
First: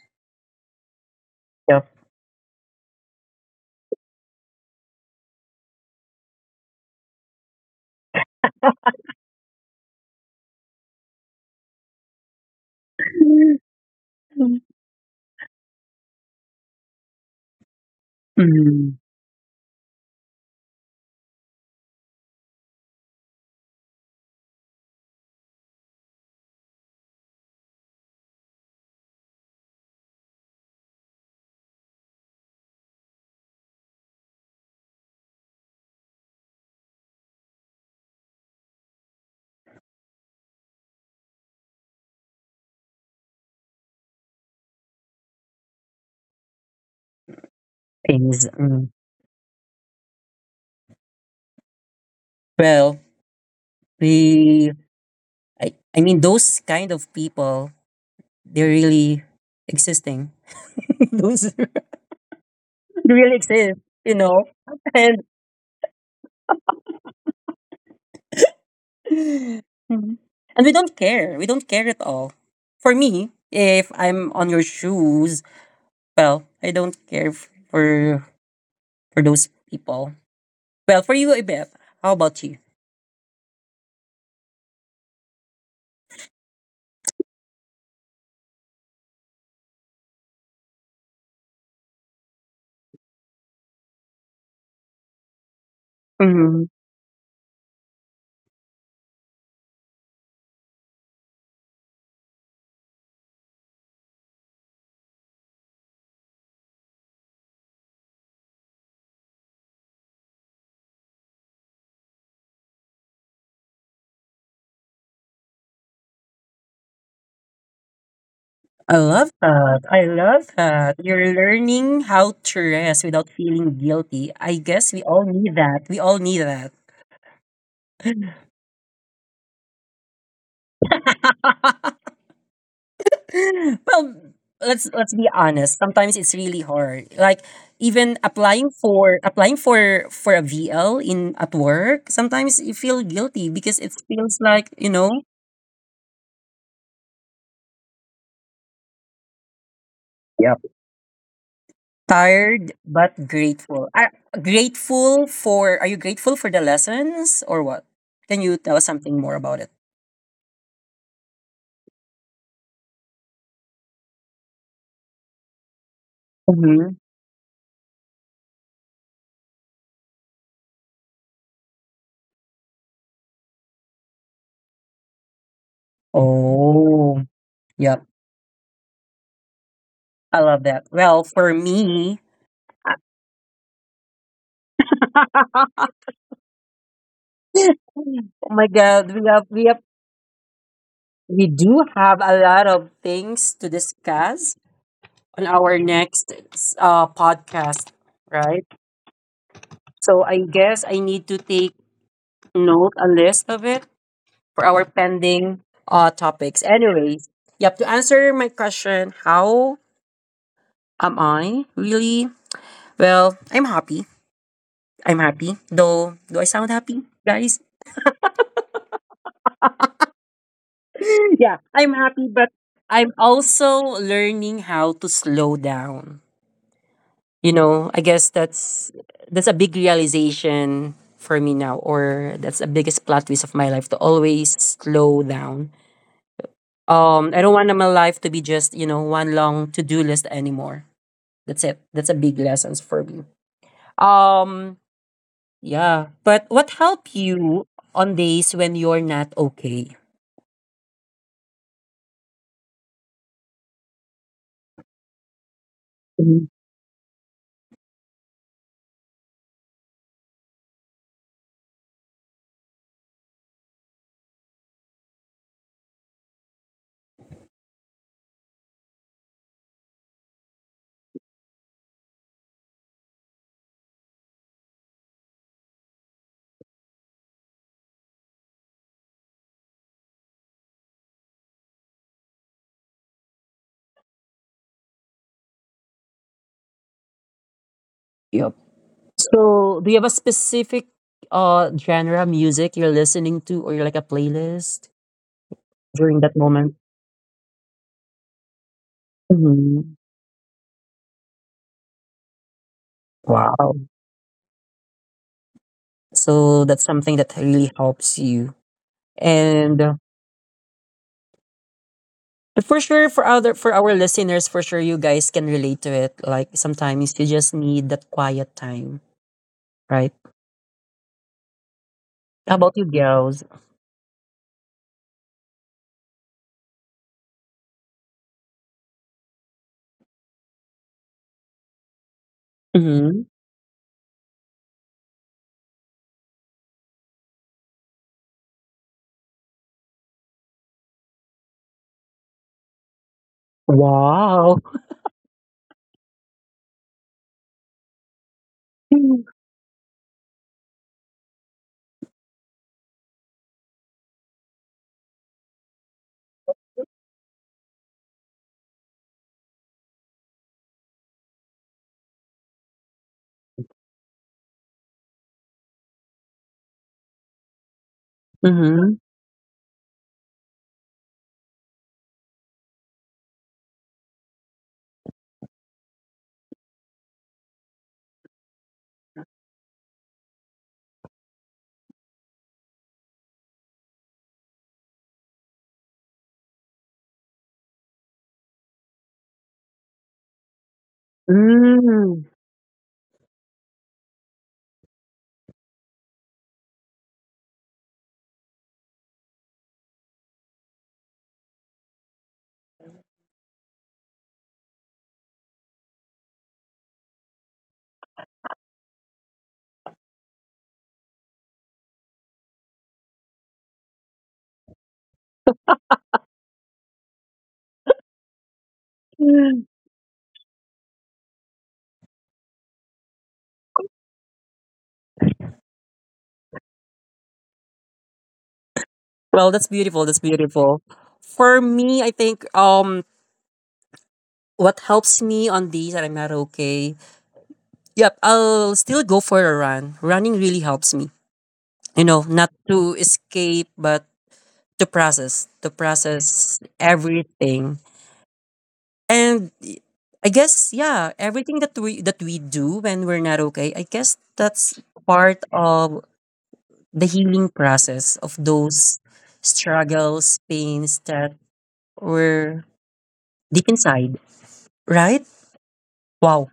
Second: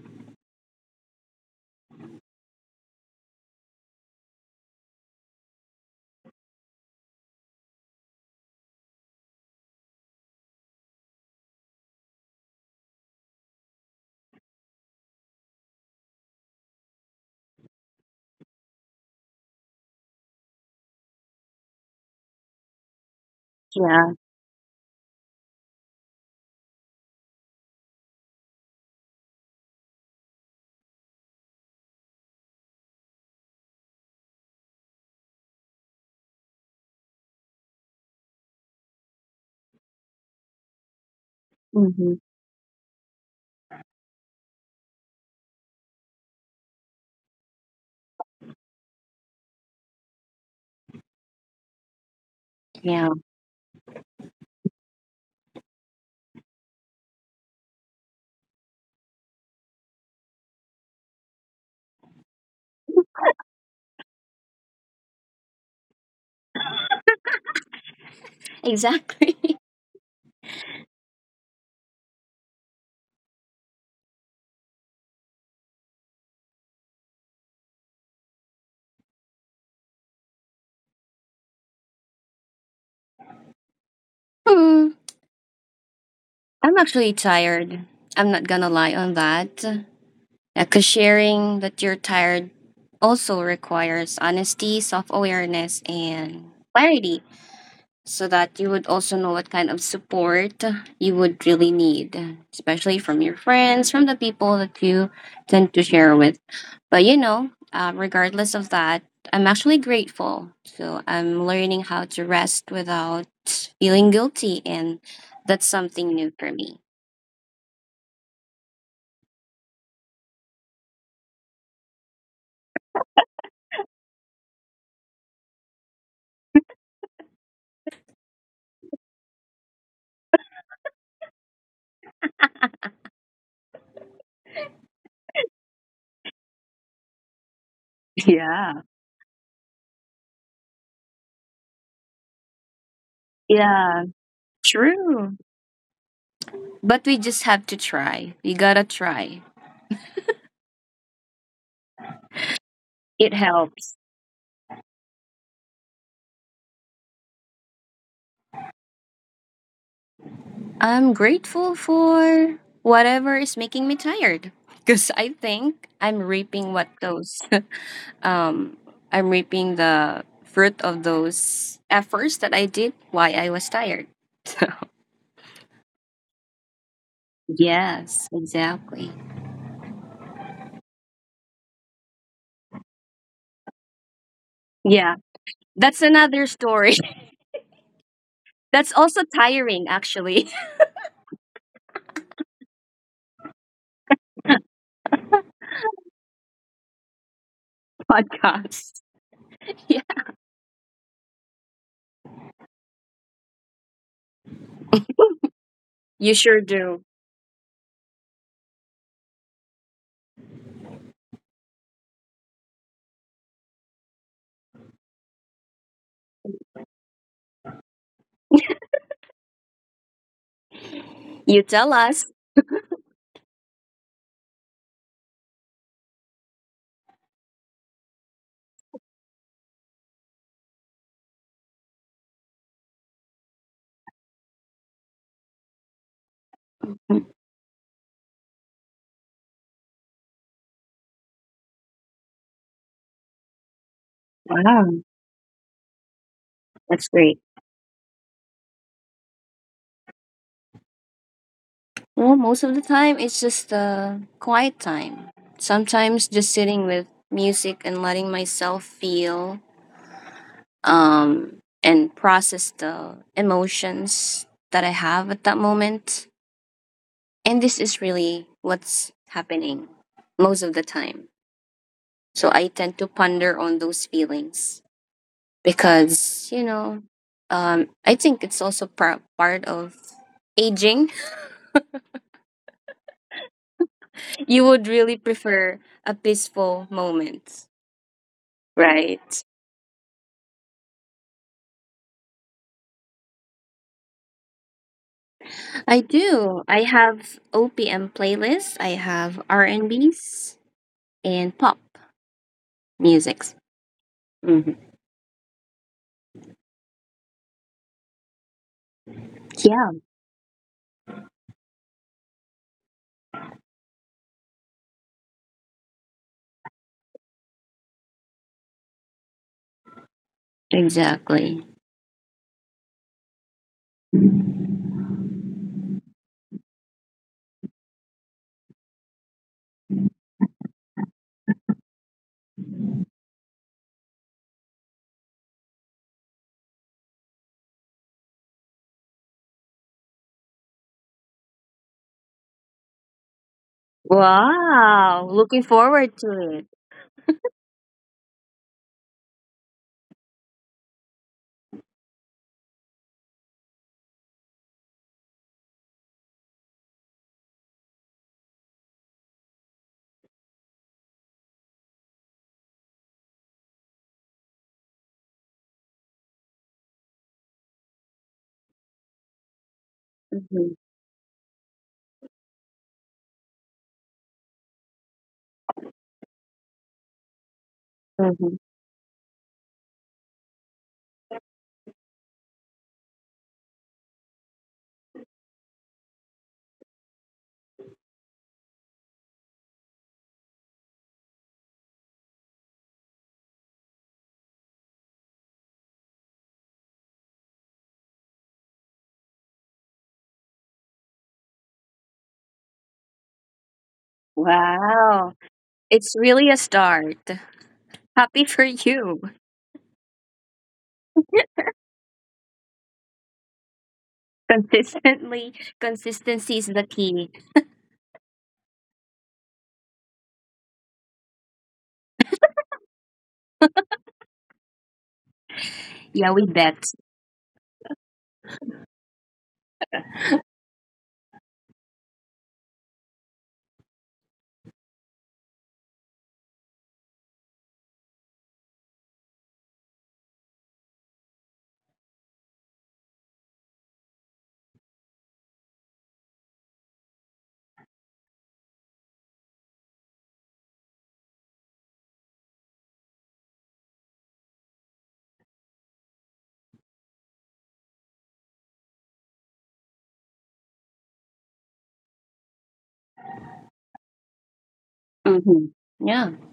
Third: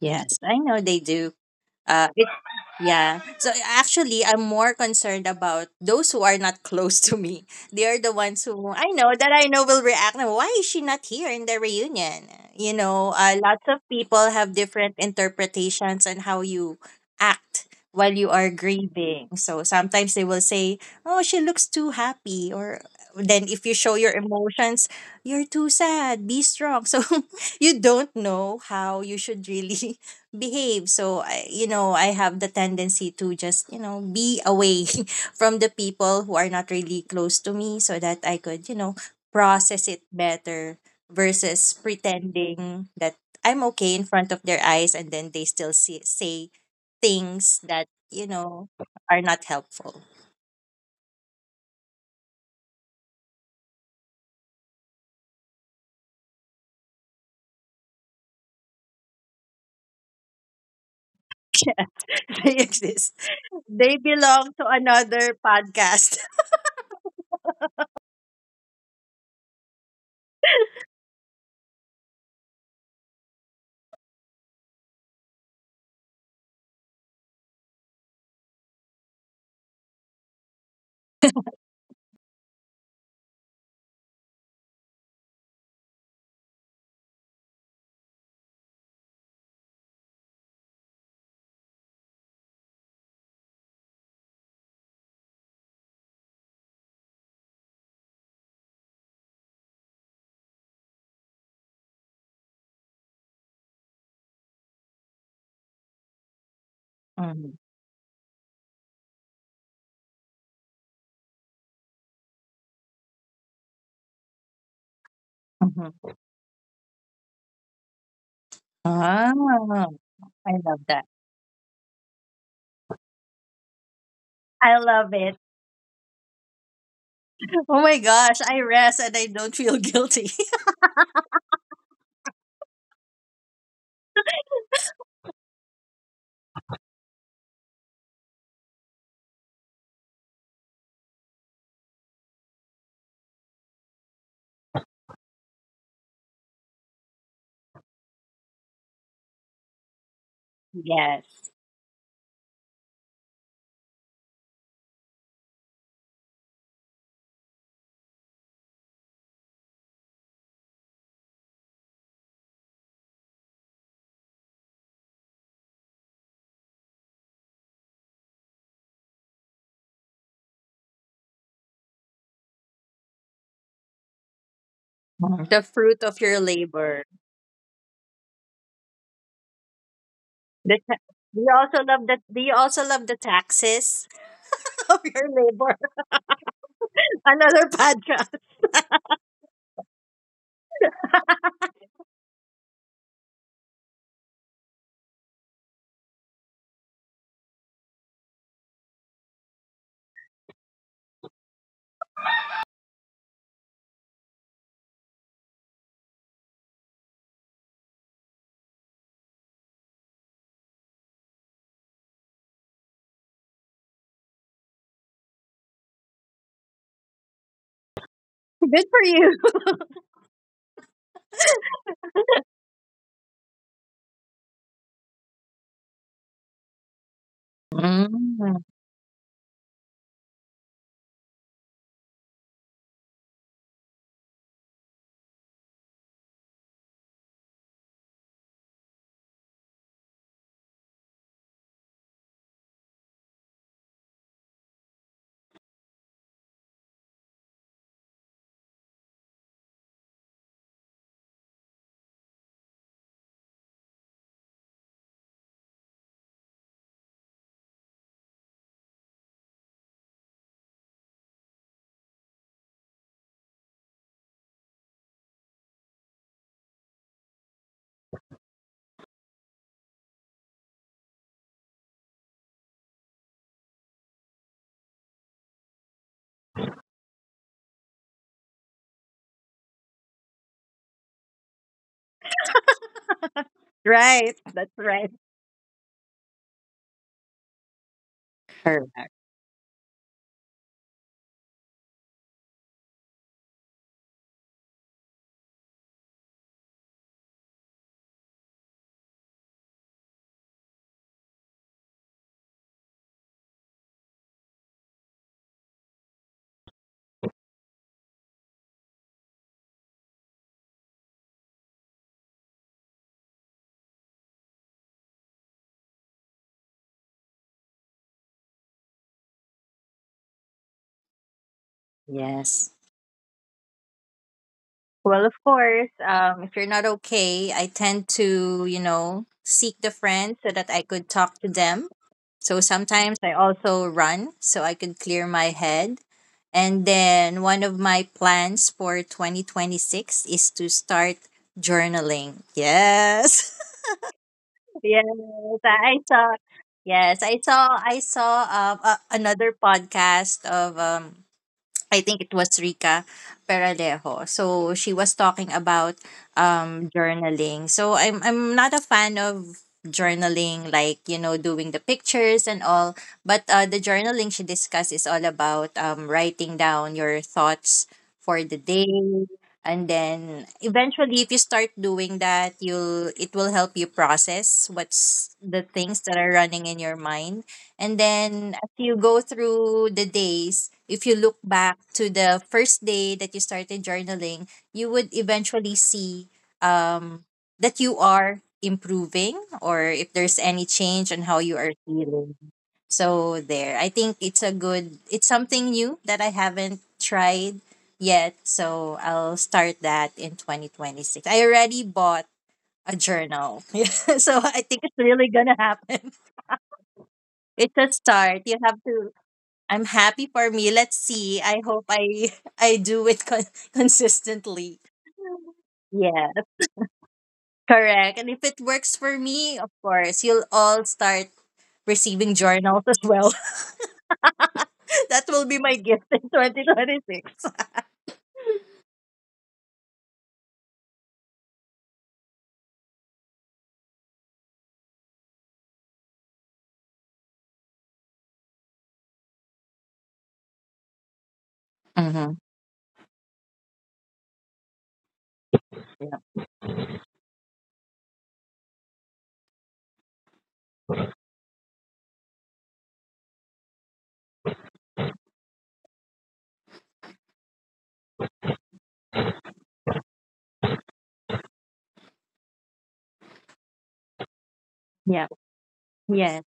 [SPEAKER 2] Yes, I know they do.
[SPEAKER 1] Yep.
[SPEAKER 2] Uh, it, yeah. So actually, I'm more concerned about those who are not close to me. They are the ones who I know will react. "Now, why is she not here in the reunion?" You know, lots of people have different interpretations on how you act while you are
[SPEAKER 1] Mm,
[SPEAKER 2] grieving. So sometimes they will say, "Oh, she looks too happy," or then if you show your
[SPEAKER 3] Yeah.
[SPEAKER 2] emotions, you're too sad. Be strong. So you don't know how you should really behave. So I, you know, I have the tendency to just, you know, be away from the people who are not really close to me, so that I could, you know, process it better, versus
[SPEAKER 3] Hmm.
[SPEAKER 2] pretending that I'm okay in front of their eyes and then they still say things that you
[SPEAKER 1] things.
[SPEAKER 2] know
[SPEAKER 1] Mm.
[SPEAKER 2] are not helpful.
[SPEAKER 1] Well,
[SPEAKER 3] Yeah.
[SPEAKER 1] we I mean those kind of people, they're really existing. Those
[SPEAKER 2] They exist.
[SPEAKER 1] really exist,
[SPEAKER 2] They
[SPEAKER 1] you know.
[SPEAKER 2] belong to
[SPEAKER 1] And,
[SPEAKER 2] another podcast.
[SPEAKER 3] Exactly.
[SPEAKER 1] mm-hmm, and we don't care. We don't care at all. For me, if I'm on your shoes, well, I don't care for those people. Well, for you, Ibeth, how about you?
[SPEAKER 3] Hmm. I'm actually tired. I'm not gonna lie on that. Because sharing that you're tired also requires honesty, self awareness, and
[SPEAKER 1] Hmm.
[SPEAKER 3] clarity, so that you would also know what kind of support you would really need, especially from your friends, from the people that you tend to share with. But you know,
[SPEAKER 2] Mhm,
[SPEAKER 3] regardless of that, I'm actually grateful. So I'm learning how to rest without feeling guilty, and that's something
[SPEAKER 2] mhm.
[SPEAKER 3] new for me.
[SPEAKER 1] I love that.
[SPEAKER 2] Ah,
[SPEAKER 1] I love
[SPEAKER 2] I love
[SPEAKER 1] that.
[SPEAKER 2] that,
[SPEAKER 1] You're learning how to rest without feeling guilty. I
[SPEAKER 2] I
[SPEAKER 1] guess we
[SPEAKER 2] love
[SPEAKER 1] all
[SPEAKER 2] it.
[SPEAKER 1] need that. We all need that.
[SPEAKER 2] Oh my gosh, I rest and I don't feel guilty.
[SPEAKER 1] Well, let's be honest. Sometimes it's really hard. Like even applying
[SPEAKER 3] Yeah.
[SPEAKER 1] for applying for for a VL in at work, sometimes you feel guilty because it
[SPEAKER 3] Yeah.
[SPEAKER 1] feels like, you know.
[SPEAKER 3] True. But we just have to try. We gotta try.
[SPEAKER 1] Yep.
[SPEAKER 2] Yes.
[SPEAKER 1] Tired but
[SPEAKER 3] It
[SPEAKER 1] grateful.
[SPEAKER 3] helps.
[SPEAKER 1] Are you grateful for the lessons or what? Can you tell us something more about it?
[SPEAKER 3] I'm grateful for whatever is making me tired because I think I'm reaping what
[SPEAKER 1] Mm-hmm.
[SPEAKER 3] those um I'm reaping the fruit of those efforts that I did why I was tired. So,
[SPEAKER 2] Mhm. The fruit of your labor.
[SPEAKER 1] Oh, yep.
[SPEAKER 3] yes, exactly.
[SPEAKER 1] I love
[SPEAKER 2] The
[SPEAKER 1] that.
[SPEAKER 2] ta-
[SPEAKER 1] Well,
[SPEAKER 2] do you
[SPEAKER 1] for
[SPEAKER 2] also love the,
[SPEAKER 1] me,
[SPEAKER 2] do you also love the taxes of
[SPEAKER 3] Yeah,
[SPEAKER 2] your labor?
[SPEAKER 3] that's another story.
[SPEAKER 2] Another podcast.
[SPEAKER 1] oh my
[SPEAKER 3] That's
[SPEAKER 1] God,
[SPEAKER 3] also
[SPEAKER 1] we have we have
[SPEAKER 3] tiring actually.
[SPEAKER 1] We do have a lot of things to discuss on our next podcast, right?
[SPEAKER 3] Podcast. Yeah,
[SPEAKER 1] So I guess I need to take note a list of it for our pending
[SPEAKER 3] you sure
[SPEAKER 1] topics.
[SPEAKER 3] do.
[SPEAKER 1] Anyways, yep, to answer my question, how am I really? Well, I'm happy. I'm happy. Though, do I sound happy, guys?
[SPEAKER 2] Good for you.
[SPEAKER 1] Yeah,
[SPEAKER 3] You tell
[SPEAKER 1] I'm
[SPEAKER 3] us.
[SPEAKER 1] happy, but I'm also learning how to slow down. You know, I guess
[SPEAKER 2] Mm.
[SPEAKER 1] that's a big realization for me now, or that's the biggest plot twist of my life: to always slow down. I don't want my life to be just, you know, one long to-do list anymore. That's it, that's a big lesson for me. um
[SPEAKER 3] Wow,
[SPEAKER 1] yeah, but what
[SPEAKER 3] that's
[SPEAKER 1] help
[SPEAKER 3] great.
[SPEAKER 1] you on days when you're not okay?
[SPEAKER 3] Well, most of the time, it's just a quiet time. Sometimes just sitting with music and letting myself feel, um, and process the emotions that I have at that moment. And this is really what's happening most of the time. So I tend to ponder on those feelings because, you know, I think it's also part of aging.
[SPEAKER 2] Right.
[SPEAKER 3] You would
[SPEAKER 2] That's
[SPEAKER 3] really
[SPEAKER 2] right.
[SPEAKER 3] prefer a peaceful moment,
[SPEAKER 1] Yep.
[SPEAKER 2] Correct.
[SPEAKER 3] right?
[SPEAKER 1] So, do you have a specific genre of music you're listening to, or like a playlist
[SPEAKER 3] I
[SPEAKER 1] during that
[SPEAKER 3] do.
[SPEAKER 1] moment?
[SPEAKER 3] I have OPM playlists. I have R&Bs and
[SPEAKER 1] Mhm.
[SPEAKER 3] B's and pop musics.
[SPEAKER 1] Wow.
[SPEAKER 3] Hmm.
[SPEAKER 1] So that's something that really helps you, and
[SPEAKER 3] Yeah,
[SPEAKER 1] for sure, for our listeners, for sure you guys can relate to it. Like sometimes you just need that quiet time. Right.
[SPEAKER 3] exactly.
[SPEAKER 1] How about you,
[SPEAKER 2] Yes.
[SPEAKER 1] girls?
[SPEAKER 2] Well, of course, if you're not okay, I tend to, you know, seek the friend so that I could talk to them. So
[SPEAKER 1] Mhm.
[SPEAKER 2] sometimes I also run so I could clear my head. And then one of my plans for 2026 is to start journaling. Yes.
[SPEAKER 1] Wow.
[SPEAKER 3] Wow, looking
[SPEAKER 2] Yes, I
[SPEAKER 3] forward to
[SPEAKER 2] saw.
[SPEAKER 3] it.
[SPEAKER 2] Yes, I saw a another podcast of I think it was Rica Peralejo. So she was talking about journaling. So I'm not a fan of journaling, like you know doing the pictures and all, but the journaling she discussed is all about, writing down your thoughts for the day,
[SPEAKER 1] Mhm.
[SPEAKER 2] and then
[SPEAKER 3] Hmm.
[SPEAKER 2] eventually if you start doing that you'll it will help you process what's the things that are running in your mind, and
[SPEAKER 3] Hmm.
[SPEAKER 2] then as you go through the days, if you look back to the first day that you started journaling, you would eventually see um, that you are improving or if there's any change on how you are
[SPEAKER 1] Mm.
[SPEAKER 2] feeling. So there, I think it's a good, it's something new that I haven't tried yet. So I'll start that in 2026. I already bought a journal. Yeah, so I think it's really
[SPEAKER 3] Wow.
[SPEAKER 2] going to
[SPEAKER 3] It's
[SPEAKER 2] happen.
[SPEAKER 3] really a start.
[SPEAKER 2] It's a
[SPEAKER 3] Happy
[SPEAKER 2] start. You
[SPEAKER 3] for
[SPEAKER 2] have to.
[SPEAKER 3] you.
[SPEAKER 2] I'm happy for me. Let's see. I hope I I do it consistently.
[SPEAKER 3] Consistently,
[SPEAKER 2] Yeah, that's
[SPEAKER 3] consistency is the key.
[SPEAKER 2] correct. And if it works for me, of course, you'll all start receiving journals as well. That will be my gift
[SPEAKER 3] Yeah,
[SPEAKER 2] in
[SPEAKER 3] we bet.
[SPEAKER 2] 2026.
[SPEAKER 1] Well, that's beautiful. That's beautiful. For me, I think what helps me on days that I'm not okay. Yep, I'll still go for a run. Running really helps me. You know,
[SPEAKER 2] Mm-hmm.
[SPEAKER 1] not to escape but to
[SPEAKER 2] Yeah.
[SPEAKER 1] process everything. And I guess yeah, everything that we do when we're not okay, I guess that's part of the healing process of those struggles, pains that were deep inside, right?
[SPEAKER 2] Yeah.
[SPEAKER 3] Mm-hmm. Yeah.
[SPEAKER 2] Yeah.
[SPEAKER 1] Wow.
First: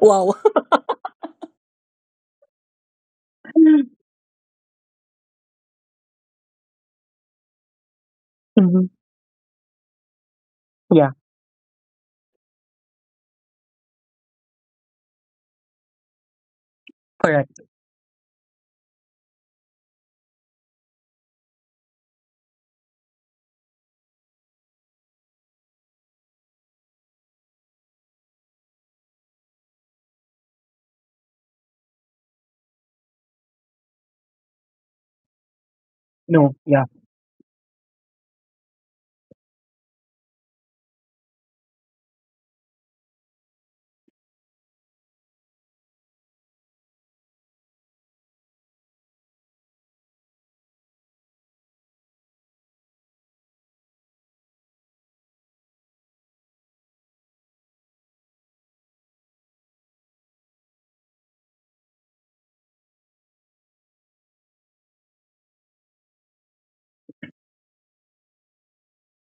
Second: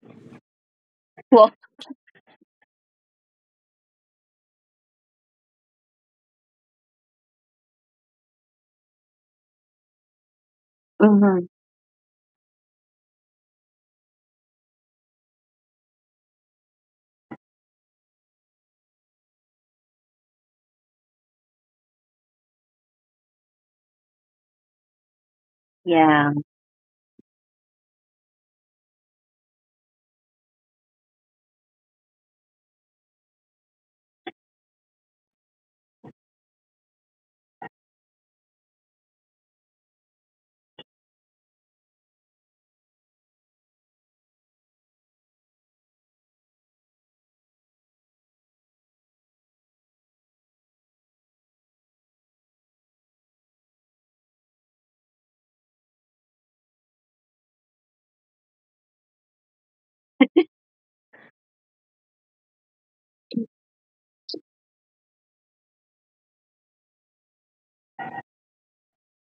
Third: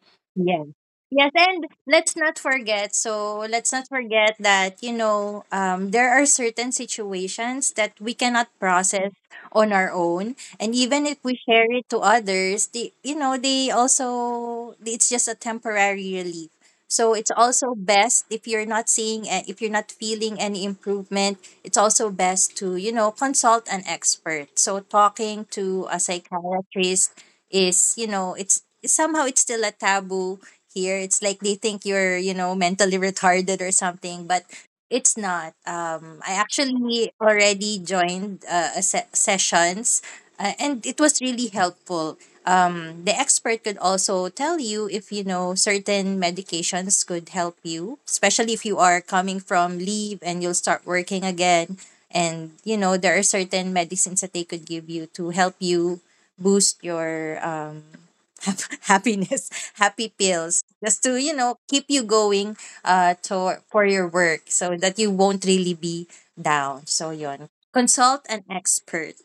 [SPEAKER 1] Wow.
[SPEAKER 2] Yes. Yes,
[SPEAKER 3] Well,
[SPEAKER 2] and let's not forget. So let's not forget that you know, there are certain situations that we cannot
[SPEAKER 1] Mhm.
[SPEAKER 2] process on our own, and even
[SPEAKER 1] Yeah,
[SPEAKER 2] if we
[SPEAKER 3] hmm,
[SPEAKER 2] share it to others, they you know they also it's just a temporary relief. So it's
[SPEAKER 1] correct.
[SPEAKER 2] also best if you're not seeing a- if you're not feeling any improvement, it's also best to you know consult an expert. So talking to a
[SPEAKER 3] yeah.
[SPEAKER 2] psychiatrist is, you know, it's somehow it's still a taboo here. It's like they think you're, you know, mentally retarded or something, but it's not. I
[SPEAKER 1] No, yeah.
[SPEAKER 2] actually already joined sessions, and it was really helpful. The expert could also tell you if you know certain medications could help you, especially if you are coming from leave and you'll start working again, and you know there are certain medicines that they could give you to help you boost your hap happiness. Happy pills just to, you know, keep you going, to for your work so that you won't really be down. So yon consult an expert.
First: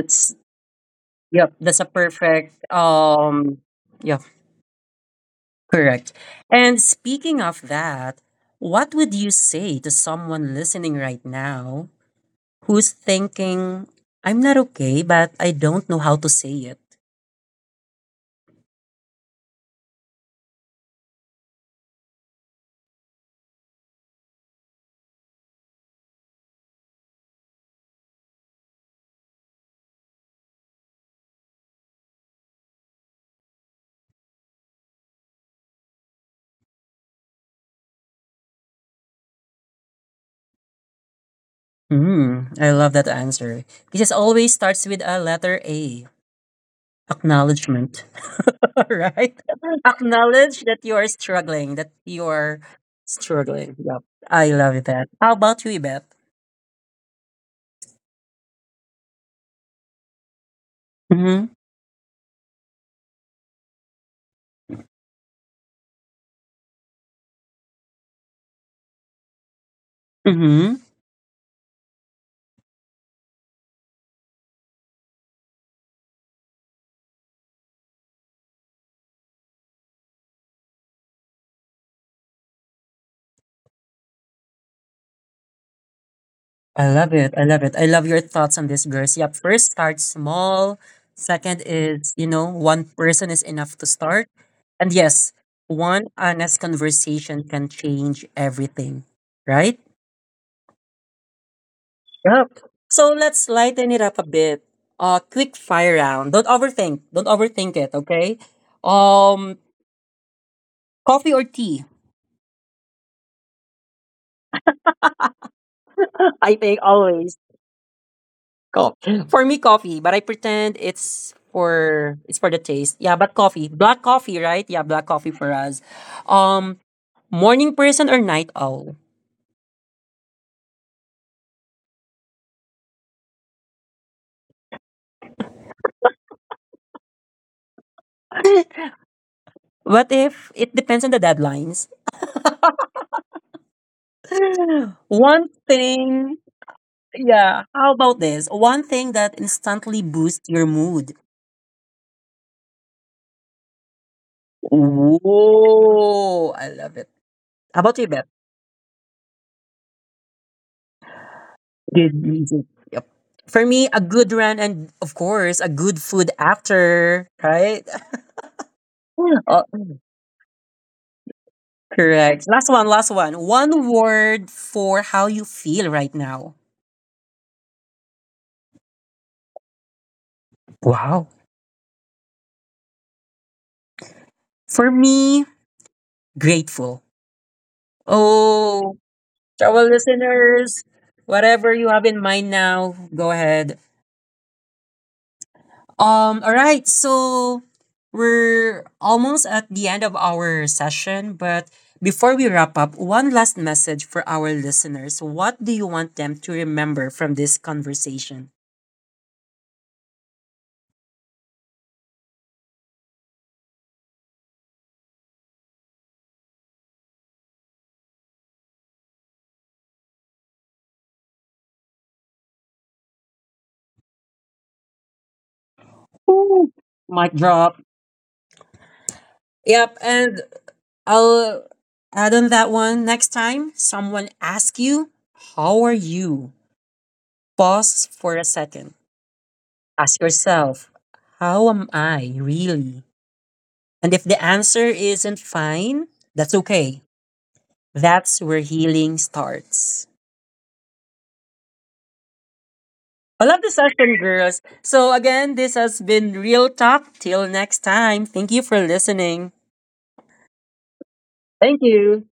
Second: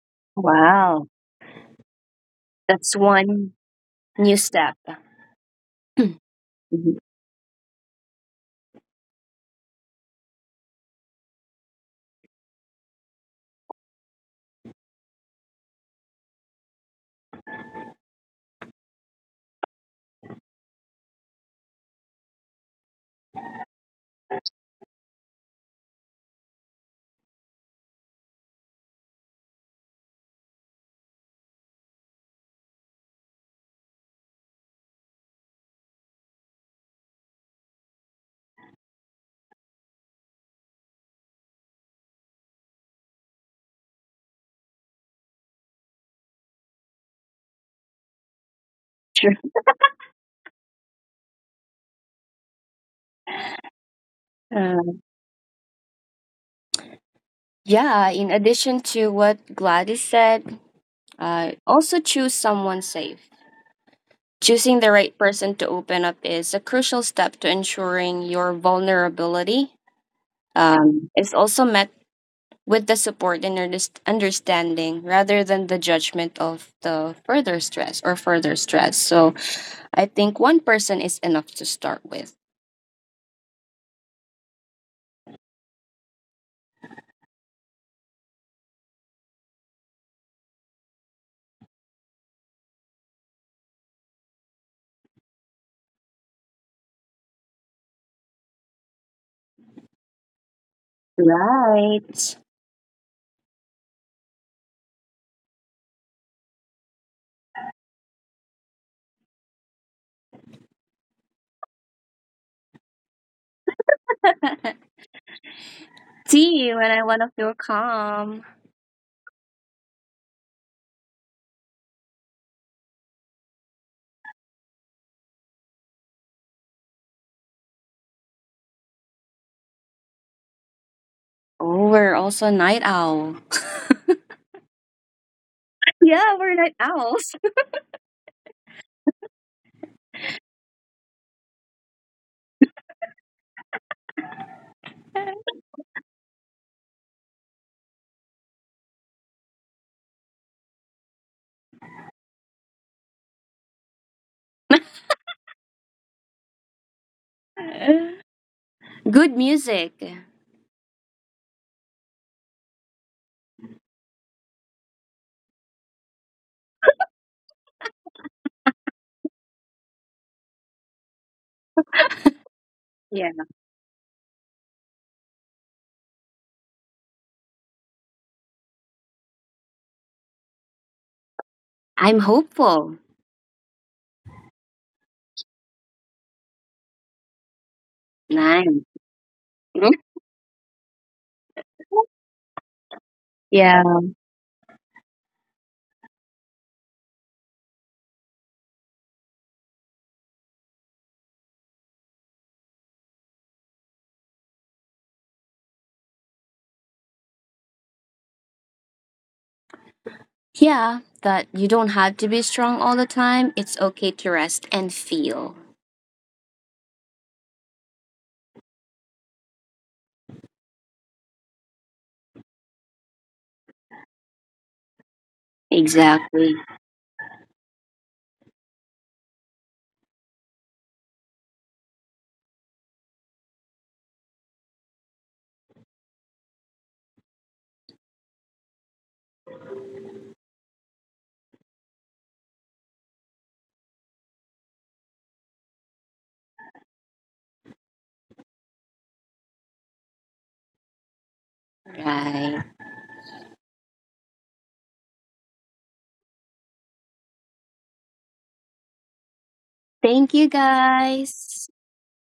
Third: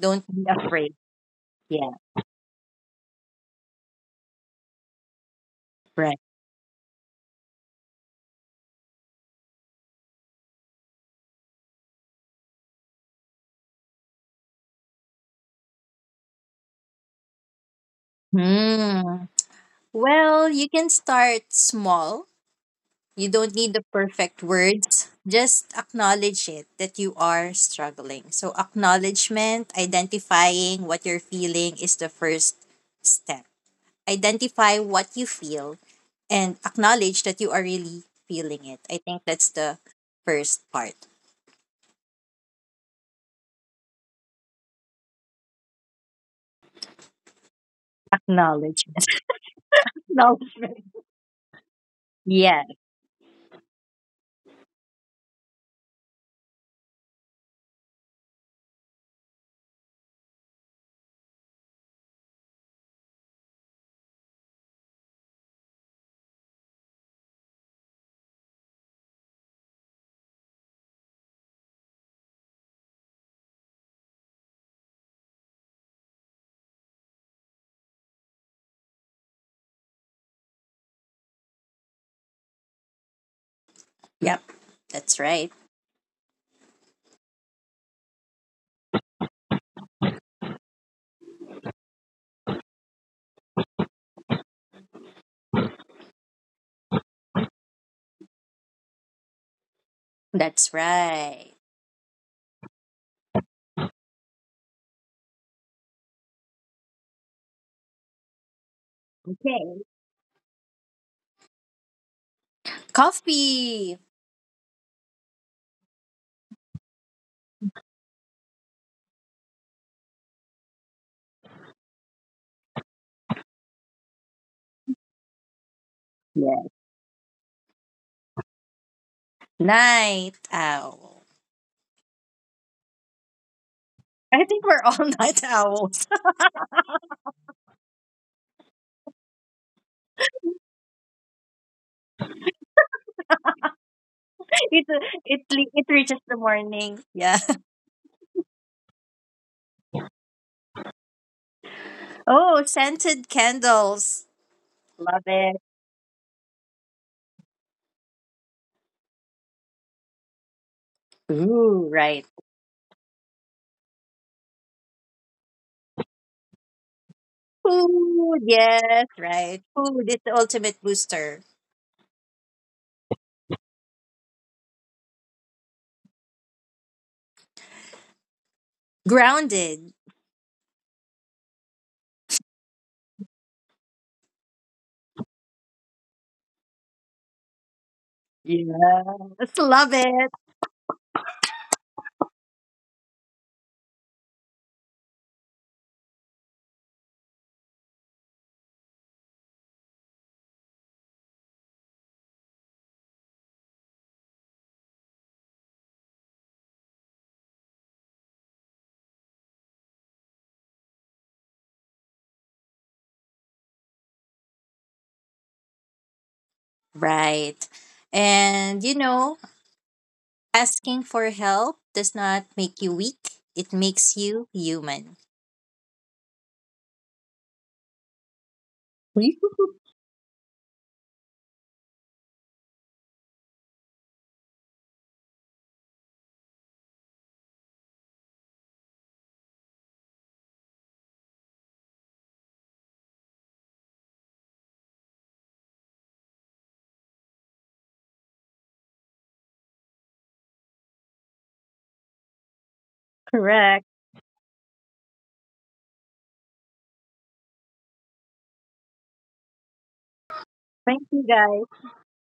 [SPEAKER 2] Don't be afraid.
[SPEAKER 3] Wow.
[SPEAKER 1] Yep, that's a
[SPEAKER 2] Yeah.
[SPEAKER 1] perfect,
[SPEAKER 3] That's one
[SPEAKER 1] yeah,
[SPEAKER 3] new step.
[SPEAKER 1] correct.
[SPEAKER 2] Right.
[SPEAKER 1] And
[SPEAKER 3] Mhm.
[SPEAKER 1] speaking of that, what would you say to someone listening right now who's thinking, I'm not okay, but I don't know how to say it?
[SPEAKER 2] Hmm. Well, you can start small. You don't need the perfect words, just acknowledge it that you are struggling. So acknowledgement, identifying what you're feeling is the first step. Identify what you feel and acknowledge that you are really feeling it. I think that's the first part.
[SPEAKER 1] Hmm. I love that answer. Because always starts with a letter A. Acknowledgement. All
[SPEAKER 2] Acknowledgement.
[SPEAKER 3] Sure.
[SPEAKER 1] right? Acknowledge that
[SPEAKER 2] Acknowledgement.
[SPEAKER 1] you are struggling, that you are
[SPEAKER 2] Yes.
[SPEAKER 1] struggling. Yep. I love
[SPEAKER 3] Um,
[SPEAKER 1] that. How about you, Beth?
[SPEAKER 3] yeah, in addition to what Gladys said,
[SPEAKER 1] Mm-hmm.
[SPEAKER 3] also choose someone safe. Choosing the right person to open up is a crucial step to ensuring your vulnerability
[SPEAKER 1] Mm-hmm.
[SPEAKER 3] is also met with the support and understanding rather than the judgment of the further stress or further stress. So I think one person is enough to start with.
[SPEAKER 2] Yep, that's right.
[SPEAKER 1] I love it. I love it. I love your thoughts on this, girls. Yep. First, start small. Second is, you know, one person is enough to start. And yes, one honest conversation can change everything, right?
[SPEAKER 2] That's right.
[SPEAKER 3] Right.
[SPEAKER 1] Yep. So let's lighten it up a bit. Quick fire round. Don't overthink. Don't overthink it. Okay. Um,
[SPEAKER 2] Okay.
[SPEAKER 1] Coffee or tea?
[SPEAKER 2] Coffee.
[SPEAKER 1] I
[SPEAKER 3] See
[SPEAKER 1] think
[SPEAKER 3] when I want to
[SPEAKER 1] always
[SPEAKER 3] feel calm.
[SPEAKER 1] coffee. For me, coffee. But I pretend it's for the taste. Yeah, but coffee. Black coffee, right? Yeah, black coffee for us.
[SPEAKER 2] Yeah.
[SPEAKER 1] Um, Morning person or night owl?
[SPEAKER 2] Night owl.
[SPEAKER 3] Oh, we're also night owl.
[SPEAKER 2] I think we're all night owls.
[SPEAKER 3] Yeah, we're night owls.
[SPEAKER 1] What if it depends on the deadlines?
[SPEAKER 2] It it
[SPEAKER 1] One
[SPEAKER 2] it reaches the
[SPEAKER 1] thing,
[SPEAKER 2] morning. Yeah.
[SPEAKER 1] yeah. How about this? One thing that instantly boosts your mood.
[SPEAKER 2] Oh, scented candles. Love it.
[SPEAKER 1] Whoa! I love it. How about you, Beth?
[SPEAKER 3] Good music.
[SPEAKER 2] Ooh,
[SPEAKER 1] Good
[SPEAKER 2] right.
[SPEAKER 1] music. Yep. For me, a good run and of course a good food after, right?
[SPEAKER 2] Food. Yes. Right.
[SPEAKER 1] Oh,
[SPEAKER 2] Food is the ultimate booster.
[SPEAKER 1] correct. Last one, last one.
[SPEAKER 3] Yeah.
[SPEAKER 1] One word for how you feel right now.
[SPEAKER 2] Grounded.
[SPEAKER 1] Wow.
[SPEAKER 3] I'm hopeful.
[SPEAKER 1] For me, grateful.
[SPEAKER 3] Nice.
[SPEAKER 1] Oh,
[SPEAKER 2] Yes. Love
[SPEAKER 1] travel
[SPEAKER 3] Mhm.
[SPEAKER 2] it.
[SPEAKER 1] listeners, whatever you have in mind now, go
[SPEAKER 3] Yeah.
[SPEAKER 1] ahead. All right, so we're almost at the end of our session, but before we wrap up, one last message for our listeners. What do you want them to remember from this conversation?
[SPEAKER 3] Yeah, that you don't have to be strong all the time. It's okay to rest and feel.
[SPEAKER 2] Right. And, you know, asking for help does not make you weak, it makes you human.
[SPEAKER 3] Exactly.
[SPEAKER 1] Ooh, mic drop. Yep, and I'll add on that one next time someone asks you, how are you? Pause for a second. Ask yourself, how am I really? And if the answer isn't fine, that's okay. That's where healing starts.
[SPEAKER 3] Right.
[SPEAKER 1] I love the
[SPEAKER 2] Correct.
[SPEAKER 1] session, girls. So, again, this has been Real Talk. Till next time, thank you for listening.
[SPEAKER 3] Thank you
[SPEAKER 2] Thank you,
[SPEAKER 3] guys.
[SPEAKER 2] guys.
[SPEAKER 1] Thank you.